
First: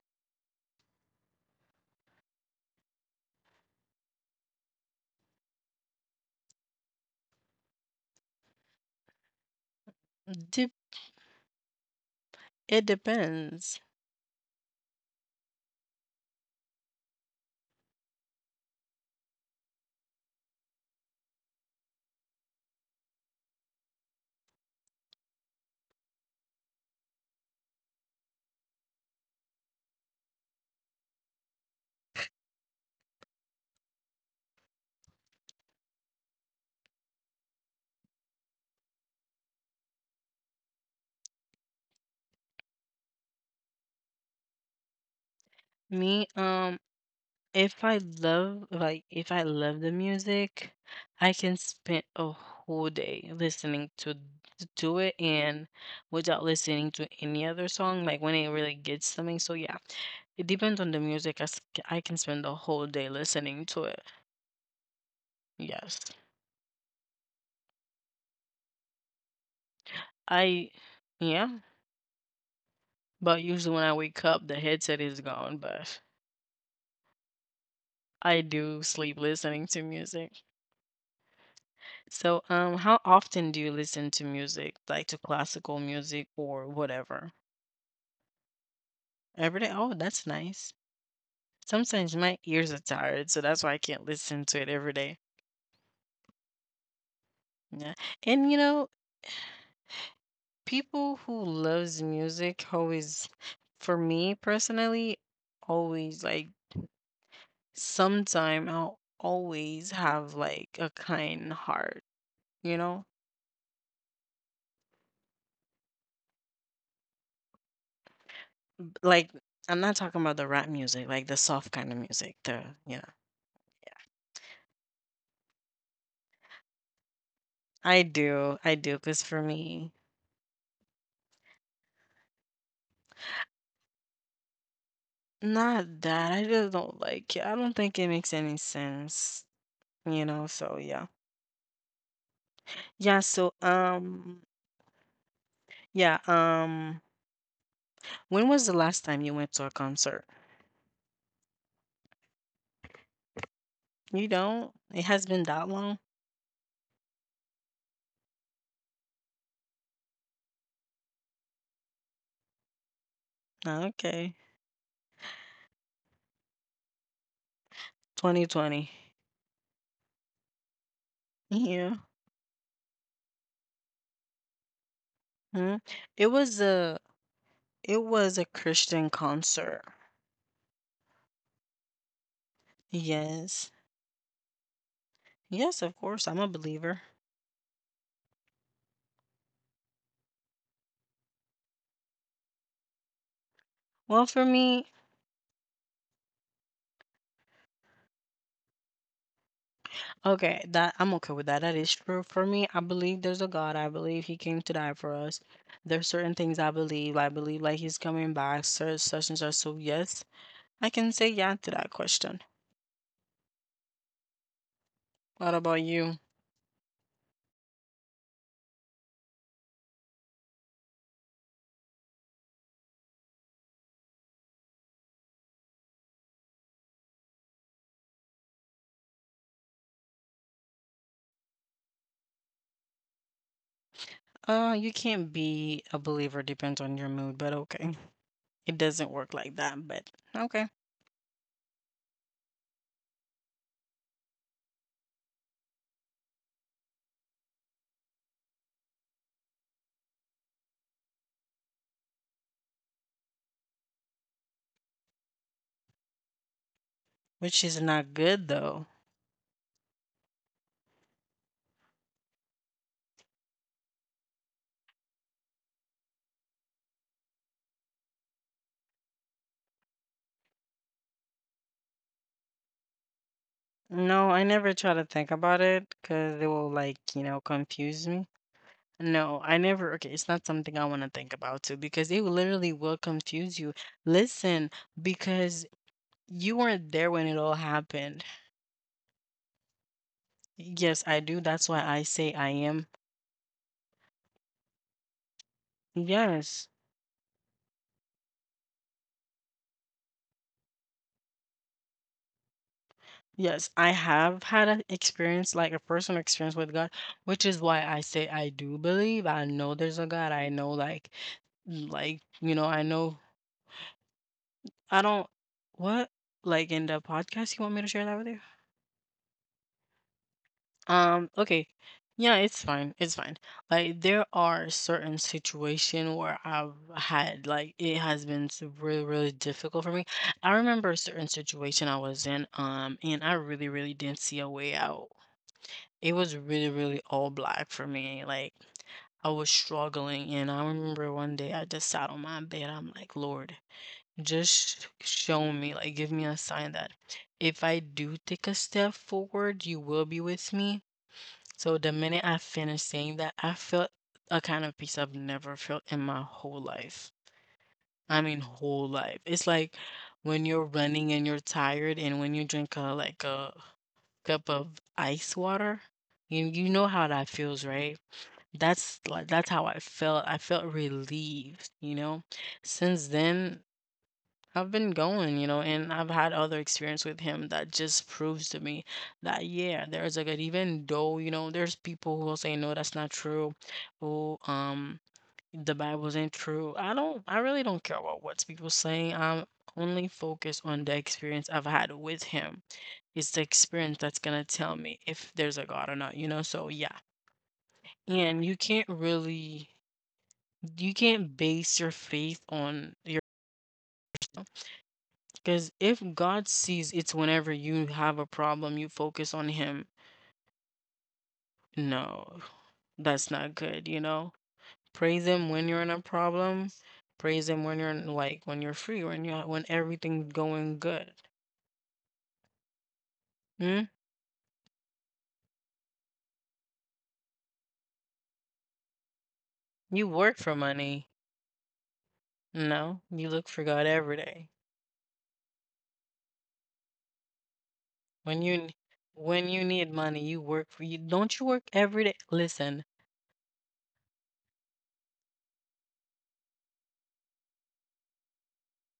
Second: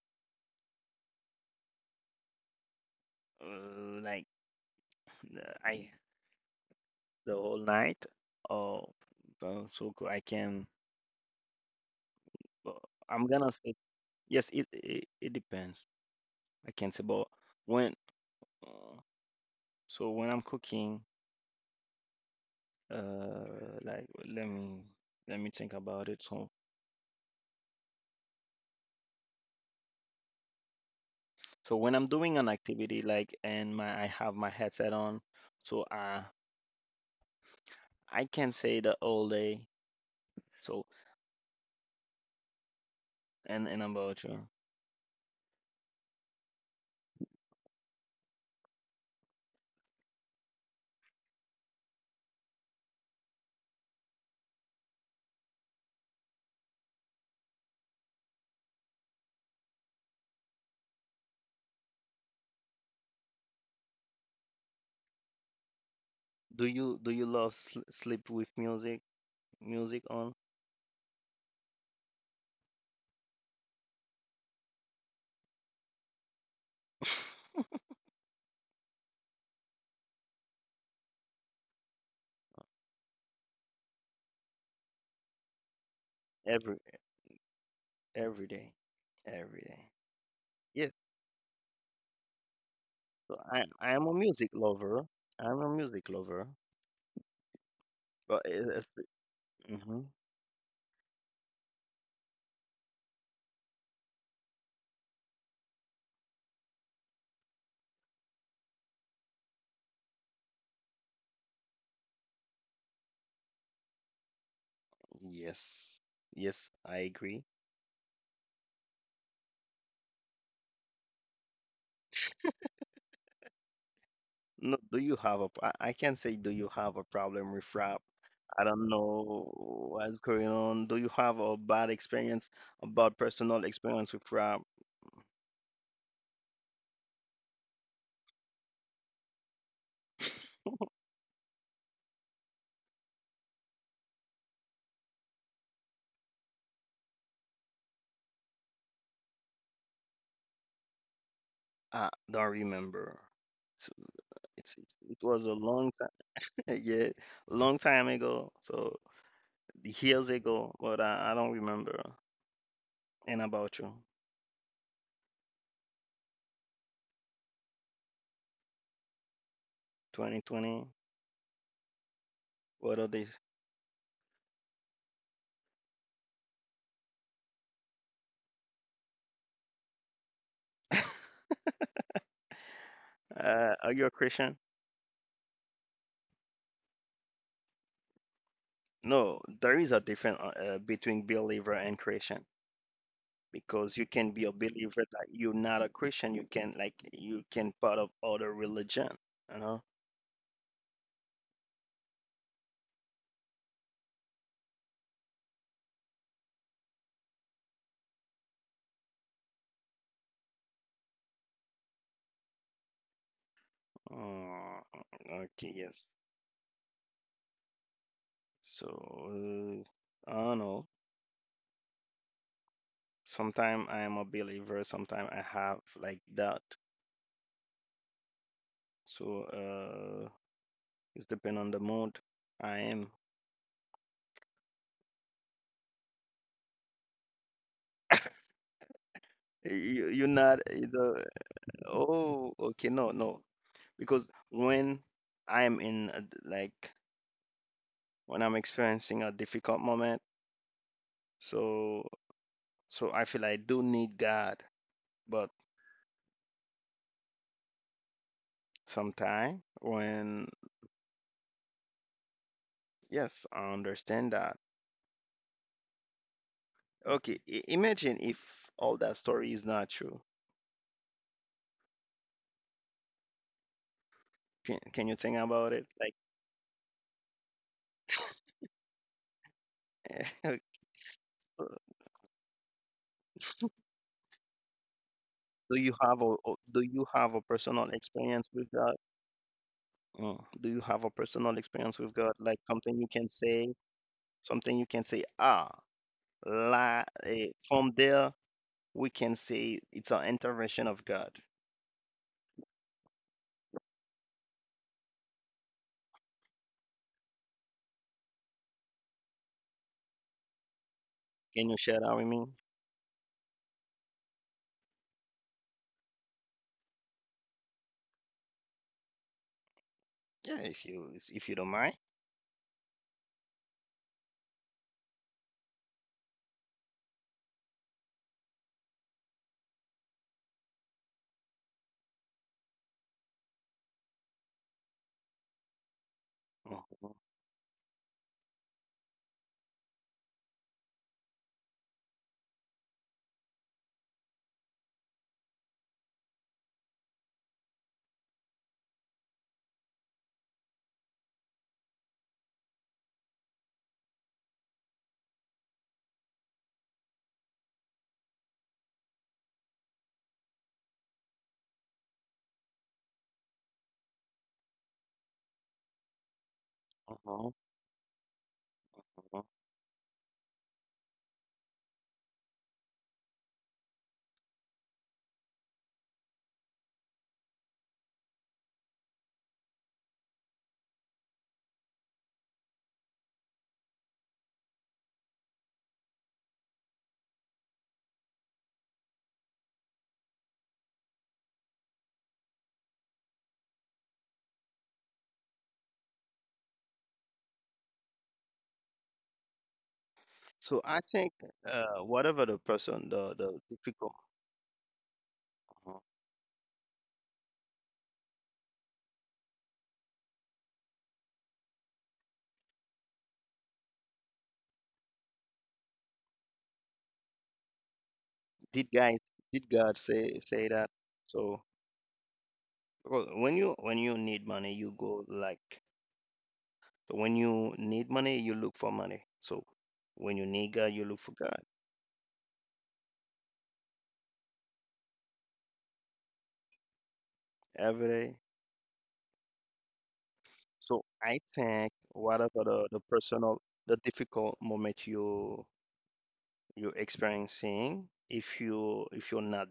Speaker 2: Like I the whole night. Oh, I can.
Speaker 1: Dep
Speaker 2: uh,
Speaker 1: It
Speaker 2: I'm gonna say
Speaker 1: depends.
Speaker 2: yes. It depends. I can say, but when Mm. So when I'm cooking, like let me let me think about it. So when I'm doing an activity like and my I have my headset on, so I can say the all day. So and about you,
Speaker 1: Me, if I love like, if I love the music, I can spend a whole day listening to it and without listening to any other song, like, when it really gets something. So, yeah. It depends on the music, I can spend the whole day listening to it. Yes.
Speaker 2: do you love sl sleep with music on.
Speaker 1: I Yeah, but usually when I wake up, the headset is gone, but I do sleep listening to music. So, how often do you listen to music, like to classical music or
Speaker 2: every
Speaker 1: whatever?
Speaker 2: every day. Every
Speaker 1: Every day?
Speaker 2: day?
Speaker 1: Oh, that's nice.
Speaker 2: Yes.
Speaker 1: Sometimes my ears are tired,
Speaker 2: So
Speaker 1: so
Speaker 2: I
Speaker 1: that's why I
Speaker 2: I
Speaker 1: can't
Speaker 2: am a
Speaker 1: listen
Speaker 2: music
Speaker 1: to it every
Speaker 2: lover.
Speaker 1: day.
Speaker 2: I'm a music lover.
Speaker 1: Yeah.
Speaker 2: But
Speaker 1: And you know,
Speaker 2: it's, hmm.
Speaker 1: people who loves music always, for me personally, always like sometime I'll always have like a kind heart, you know?
Speaker 2: Yes. Yes, I agree.
Speaker 1: Like I'm not talking about the rap music, like the soft kind of music, the you know
Speaker 2: No, do you have a? I can't say, do you have a problem with rap? I
Speaker 1: I
Speaker 2: don't
Speaker 1: do, cause for
Speaker 2: know
Speaker 1: me
Speaker 2: what's going on. Do you have a bad experience, a bad personal experience with rap?
Speaker 1: not that, I just don't like it, I don't think it makes any sense, you know, so, yeah. Yeah, so, yeah, when was the last time you went to a concert?
Speaker 2: I don't remember. It's,
Speaker 1: You don't?
Speaker 2: it's
Speaker 1: It
Speaker 2: it
Speaker 1: has
Speaker 2: was
Speaker 1: been
Speaker 2: a
Speaker 1: that
Speaker 2: long
Speaker 1: long?
Speaker 2: time, yeah, long time ago. So years ago, but I don't remember. And about
Speaker 1: Oh,
Speaker 2: you,
Speaker 1: okay. 2020.
Speaker 2: 2020.
Speaker 1: Yeah.
Speaker 2: What are these?
Speaker 1: Mhm. It was a it was a Christian concert. Yes.
Speaker 2: Are you a Christian?
Speaker 1: Yes, of course, I'm a believer.
Speaker 2: No, there is a difference between believer and Christian, because you can
Speaker 1: Well,
Speaker 2: be
Speaker 1: for
Speaker 2: a
Speaker 1: me
Speaker 2: believer that you're not a Christian. You can like you can part of other religion. You know.
Speaker 1: okay, that I'm okay with that. That is true for me. I believe there's a God. I believe He came to die for us. There's certain things I believe. I believe like He's coming back. Such such and such. So yes, I can say yeah to that question. What
Speaker 2: Okay.
Speaker 1: about
Speaker 2: Yes.
Speaker 1: you?
Speaker 2: So I don't know. Sometimes I am a believer. Sometimes I have like that. So uh, it's depend on the mood I am.
Speaker 1: You can't be a believer. Depends on your mood, but okay, it doesn't work like
Speaker 2: You,
Speaker 1: that.
Speaker 2: you're
Speaker 1: But
Speaker 2: not
Speaker 1: okay,
Speaker 2: the Oh okay, no no, because when I am in a d like when I'm experiencing a difficult moment. So So I feel I do need God, but
Speaker 1: which is not good
Speaker 2: sometime
Speaker 1: though.
Speaker 2: when yes, I understand that. Okay, imagine if all that story is not true. Can you think about
Speaker 1: No,
Speaker 2: it?
Speaker 1: I
Speaker 2: Like,
Speaker 1: never try to think about it because it will like you know confuse me. No, I never. Okay, it's not something I want to think about too because it will literally will confuse you.
Speaker 2: do
Speaker 1: Listen,
Speaker 2: you have
Speaker 1: because
Speaker 2: do you have a
Speaker 1: you
Speaker 2: personal
Speaker 1: weren't there when it
Speaker 2: experience
Speaker 1: all
Speaker 2: with God?
Speaker 1: happened.
Speaker 2: Mm, do you have a personal experience
Speaker 1: Yes,
Speaker 2: with
Speaker 1: I
Speaker 2: God?
Speaker 1: do.
Speaker 2: Like
Speaker 1: That's why
Speaker 2: something
Speaker 1: I
Speaker 2: you can
Speaker 1: say I
Speaker 2: say,
Speaker 1: am.
Speaker 2: something you can say. Ah, la, eh,
Speaker 1: Yes.
Speaker 2: from there we can say it's an intervention of God.
Speaker 1: Yes, I have had an experience, like a personal experience with God, which is why I say I do believe. I know there's a God. I know,
Speaker 2: Can you share that with me?
Speaker 1: like, you know I don't what like in the podcast you want me to share that with you?
Speaker 2: Yeah, if you don't mind.
Speaker 1: Okay. Yeah, it's fine. It's fine. Like there are certain situation where I've had like it has been really, really difficult for me. I remember a certain situation I was in, and I really, really didn't see a way out. It was
Speaker 2: Mhm,
Speaker 1: really,
Speaker 2: mhm,
Speaker 1: really all black for me. Like I was struggling, and I remember one day I just sat on my bed. I'm like, Lord, just show me, like, give me a sign that if I do take a step forward, you will be with me. So the minute I finished saying that, I felt a kind of peace I've never felt in my whole life. I mean, whole life. It's like when you're running and you're tired, and when you drink a cup of ice water, you know how that
Speaker 2: mhm.
Speaker 1: feels, right? That's how I felt. I felt relieved. Since then, I've been going, and I've had other experience with him that just proves to me that yeah, there's a good even though, there's people who will say no, that's not true. Oh, the Bible's ain't true. I really don't care about what people saying. I'm only focused on the experience I've had with him. It's the experience that's gonna tell me if there's a God or not, you know? So yeah. And you can't really
Speaker 2: So I think
Speaker 1: you can't base
Speaker 2: whatever
Speaker 1: your
Speaker 2: the
Speaker 1: faith
Speaker 2: person,
Speaker 1: on
Speaker 2: the
Speaker 1: your.
Speaker 2: difficult, mhm.
Speaker 1: Because if God sees it's whenever you have a problem, you focus on Him. No, that's not good, you know? Praise Him when you're in a problem. Praise Him
Speaker 2: did
Speaker 1: when you're
Speaker 2: guys,
Speaker 1: in, like
Speaker 2: did
Speaker 1: when you're
Speaker 2: God
Speaker 1: free, when you're
Speaker 2: say
Speaker 1: when
Speaker 2: that?
Speaker 1: everything's
Speaker 2: So
Speaker 1: going good.
Speaker 2: well, when you need money,
Speaker 1: Hmm?
Speaker 2: you go like when you need money, you look for money. So when you need God,
Speaker 1: You
Speaker 2: you look
Speaker 1: work
Speaker 2: for
Speaker 1: for
Speaker 2: God
Speaker 1: money. No, you look for God every day.
Speaker 2: every day.
Speaker 1: When you when you need
Speaker 2: So
Speaker 1: money, you
Speaker 2: I
Speaker 1: work for you.
Speaker 2: think
Speaker 1: Don't you work
Speaker 2: whatever
Speaker 1: every
Speaker 2: the
Speaker 1: day?
Speaker 2: personal,
Speaker 1: Listen.
Speaker 2: the difficult moment you you're experiencing, if you if you're not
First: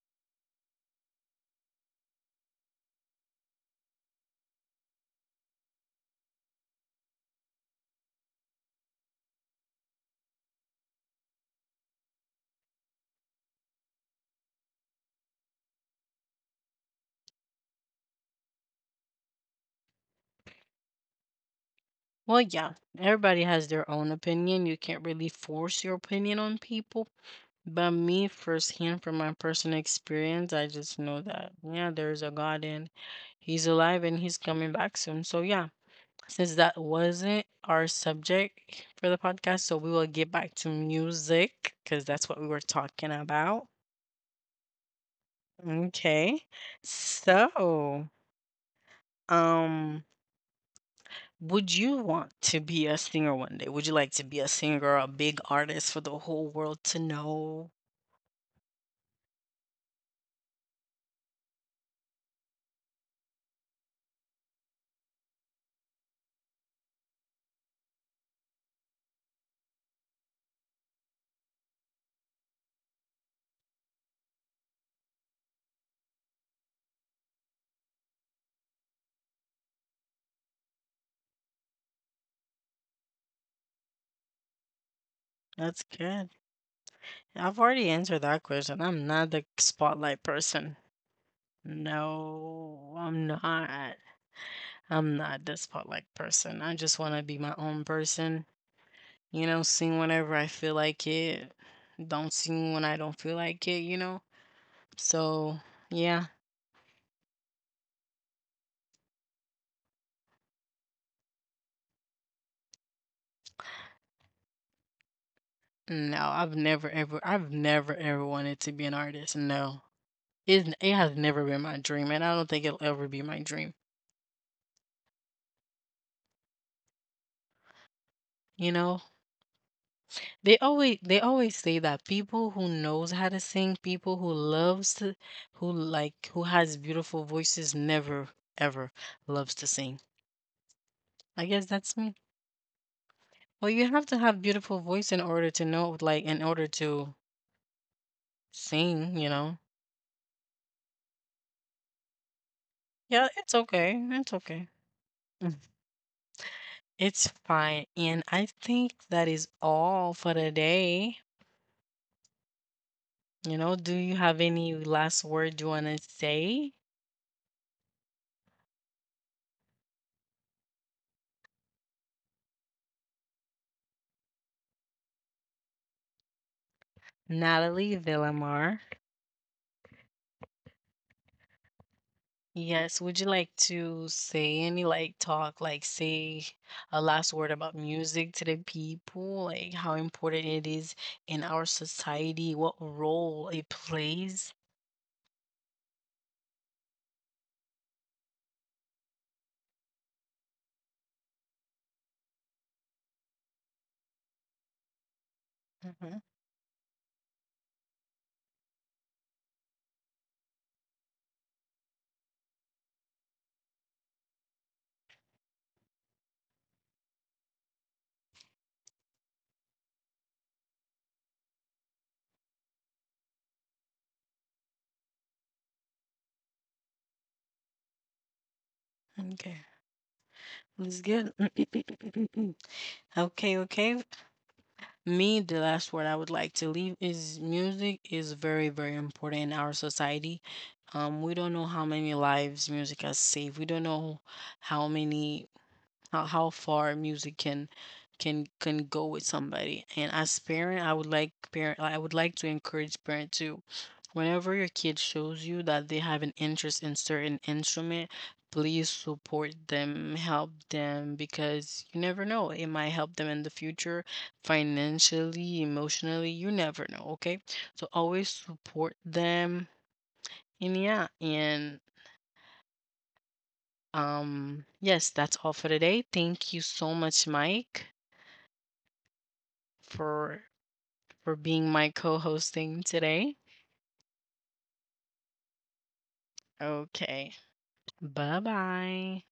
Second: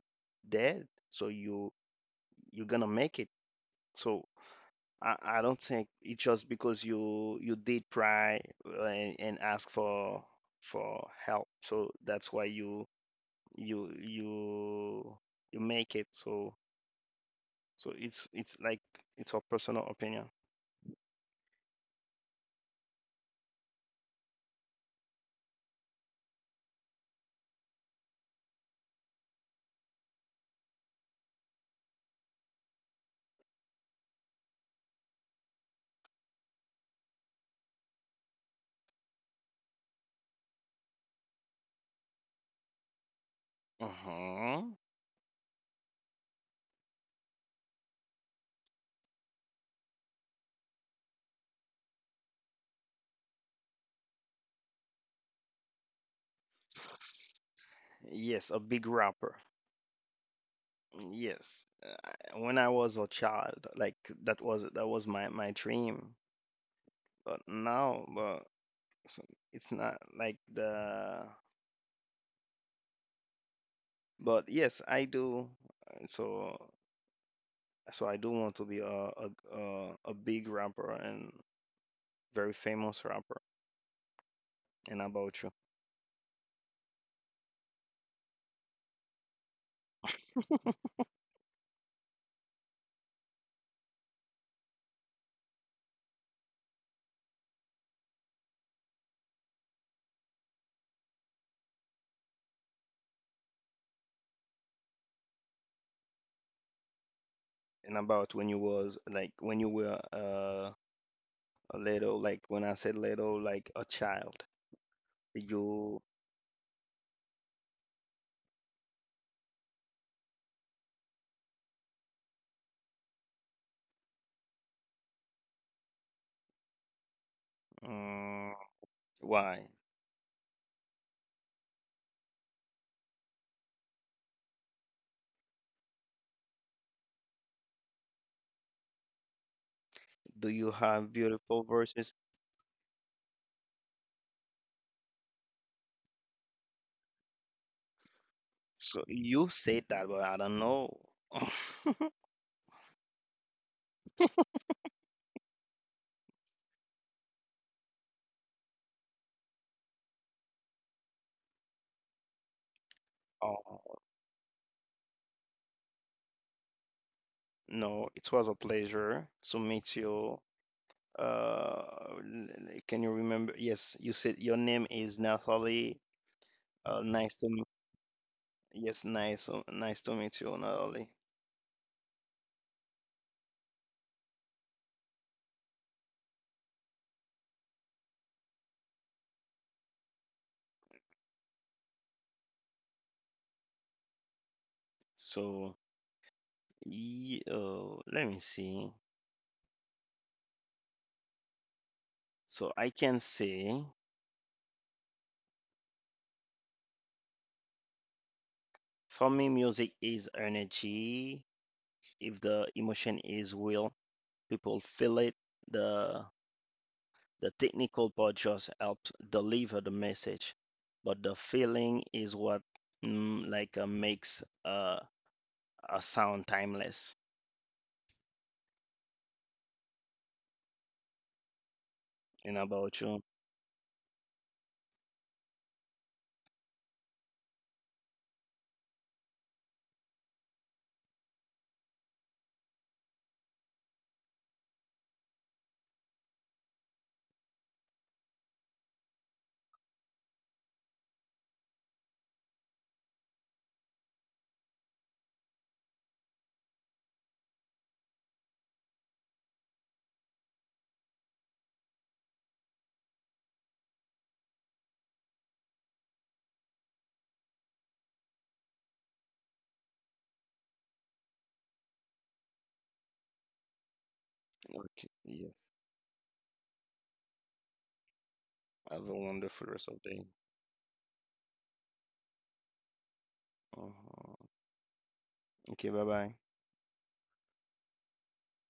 Speaker 2: dead, so you're gonna make it. So I don't think it's just because you did try and ask for help. So that's why you you you make it. So it's like it's a personal opinion.
Speaker 1: Well, yeah, everybody has their own opinion. You can't really force your opinion on people. But me firsthand from my personal experience, I just know that yeah, there is a God and He's alive and He's coming back soon. So yeah, since that wasn't our subject for the podcast, so we will get back to music because that's what we were talking about.
Speaker 2: Uh-huh.
Speaker 1: Okay. So, um, would you want to be a singer one day? Would you like to be a singer, a big artist for the whole world to know?
Speaker 2: Yes, a big rapper. Yes. I- when I was a child, like that was my my dream. But now, but so it's not like the, but yes, I do. Uh, So So I do want to be a big rapper and very famous rapper. And
Speaker 1: That's
Speaker 2: about you,
Speaker 1: good. I've already answered that question. I'm not the spotlight person. No, I'm not. I'm not the spotlight person. I just want to be my own person. Sing whenever I feel like it. Don't sing when I don't feel like it, you know? So, yeah.
Speaker 2: and about when you was like when you were a little, like when I said little, like a child.
Speaker 1: No, I've
Speaker 2: You
Speaker 1: never ever I've never ever wanted to be an artist. No. It has never been my dream and I don't think it'll ever be my dream. You know,
Speaker 2: um, why
Speaker 1: They always say that people who knows how to sing, people who loves to who has beautiful voices never ever loves to sing.
Speaker 2: do you
Speaker 1: I guess
Speaker 2: have
Speaker 1: that's me.
Speaker 2: beautiful verses?
Speaker 1: Well, you have to have beautiful voice in order to sing, you know.
Speaker 2: So you said that, but I don't know.
Speaker 1: Yeah, it's okay. It's okay. Mm. It's fine. And I think that is all for today. Do you have
Speaker 2: Oh,
Speaker 1: any last word you want to say?
Speaker 2: no, it was a pleasure to meet you. Uh, can you remember? Yes, you said your name is Nathalie. Uh,
Speaker 1: Natalie
Speaker 2: nice to m-
Speaker 1: Villamar.
Speaker 2: yes, nice nice to meet you, Natalie.
Speaker 1: Yes. Would you like to say any like talk, like say a last word about music to the people, like how important it is in our society, what role it plays?
Speaker 2: So, let me see. So I can say,
Speaker 1: Hmm.
Speaker 2: for me, music is energy. If the emotion is real, people feel it. The the technical part just helps deliver the message, but the feeling is what like makes a sound timeless.
Speaker 1: Okay, that's good.
Speaker 2: And
Speaker 1: Okay,
Speaker 2: about you?
Speaker 1: okay. Me, the last word I would like to leave is music is very, very important in our society. We don't know how many lives music has saved. We don't know how how far music can go with somebody. And as parent I would like to encourage parent to, whenever your kid shows you that they have an interest in certain instrument, please support them, help them, because you never know, it might help them in the future, financially, emotionally. You never know. Okay, so always support them. And yeah, and yes, that's all for
Speaker 2: Okay,
Speaker 1: today.
Speaker 2: yes.
Speaker 1: Thank you so much, Mike,
Speaker 2: Have a wonderful
Speaker 1: for
Speaker 2: rest of the day.
Speaker 1: for being my co-hosting today.
Speaker 2: Uh-huh. OK, bye bye.
Speaker 1: Okay. Bye-bye.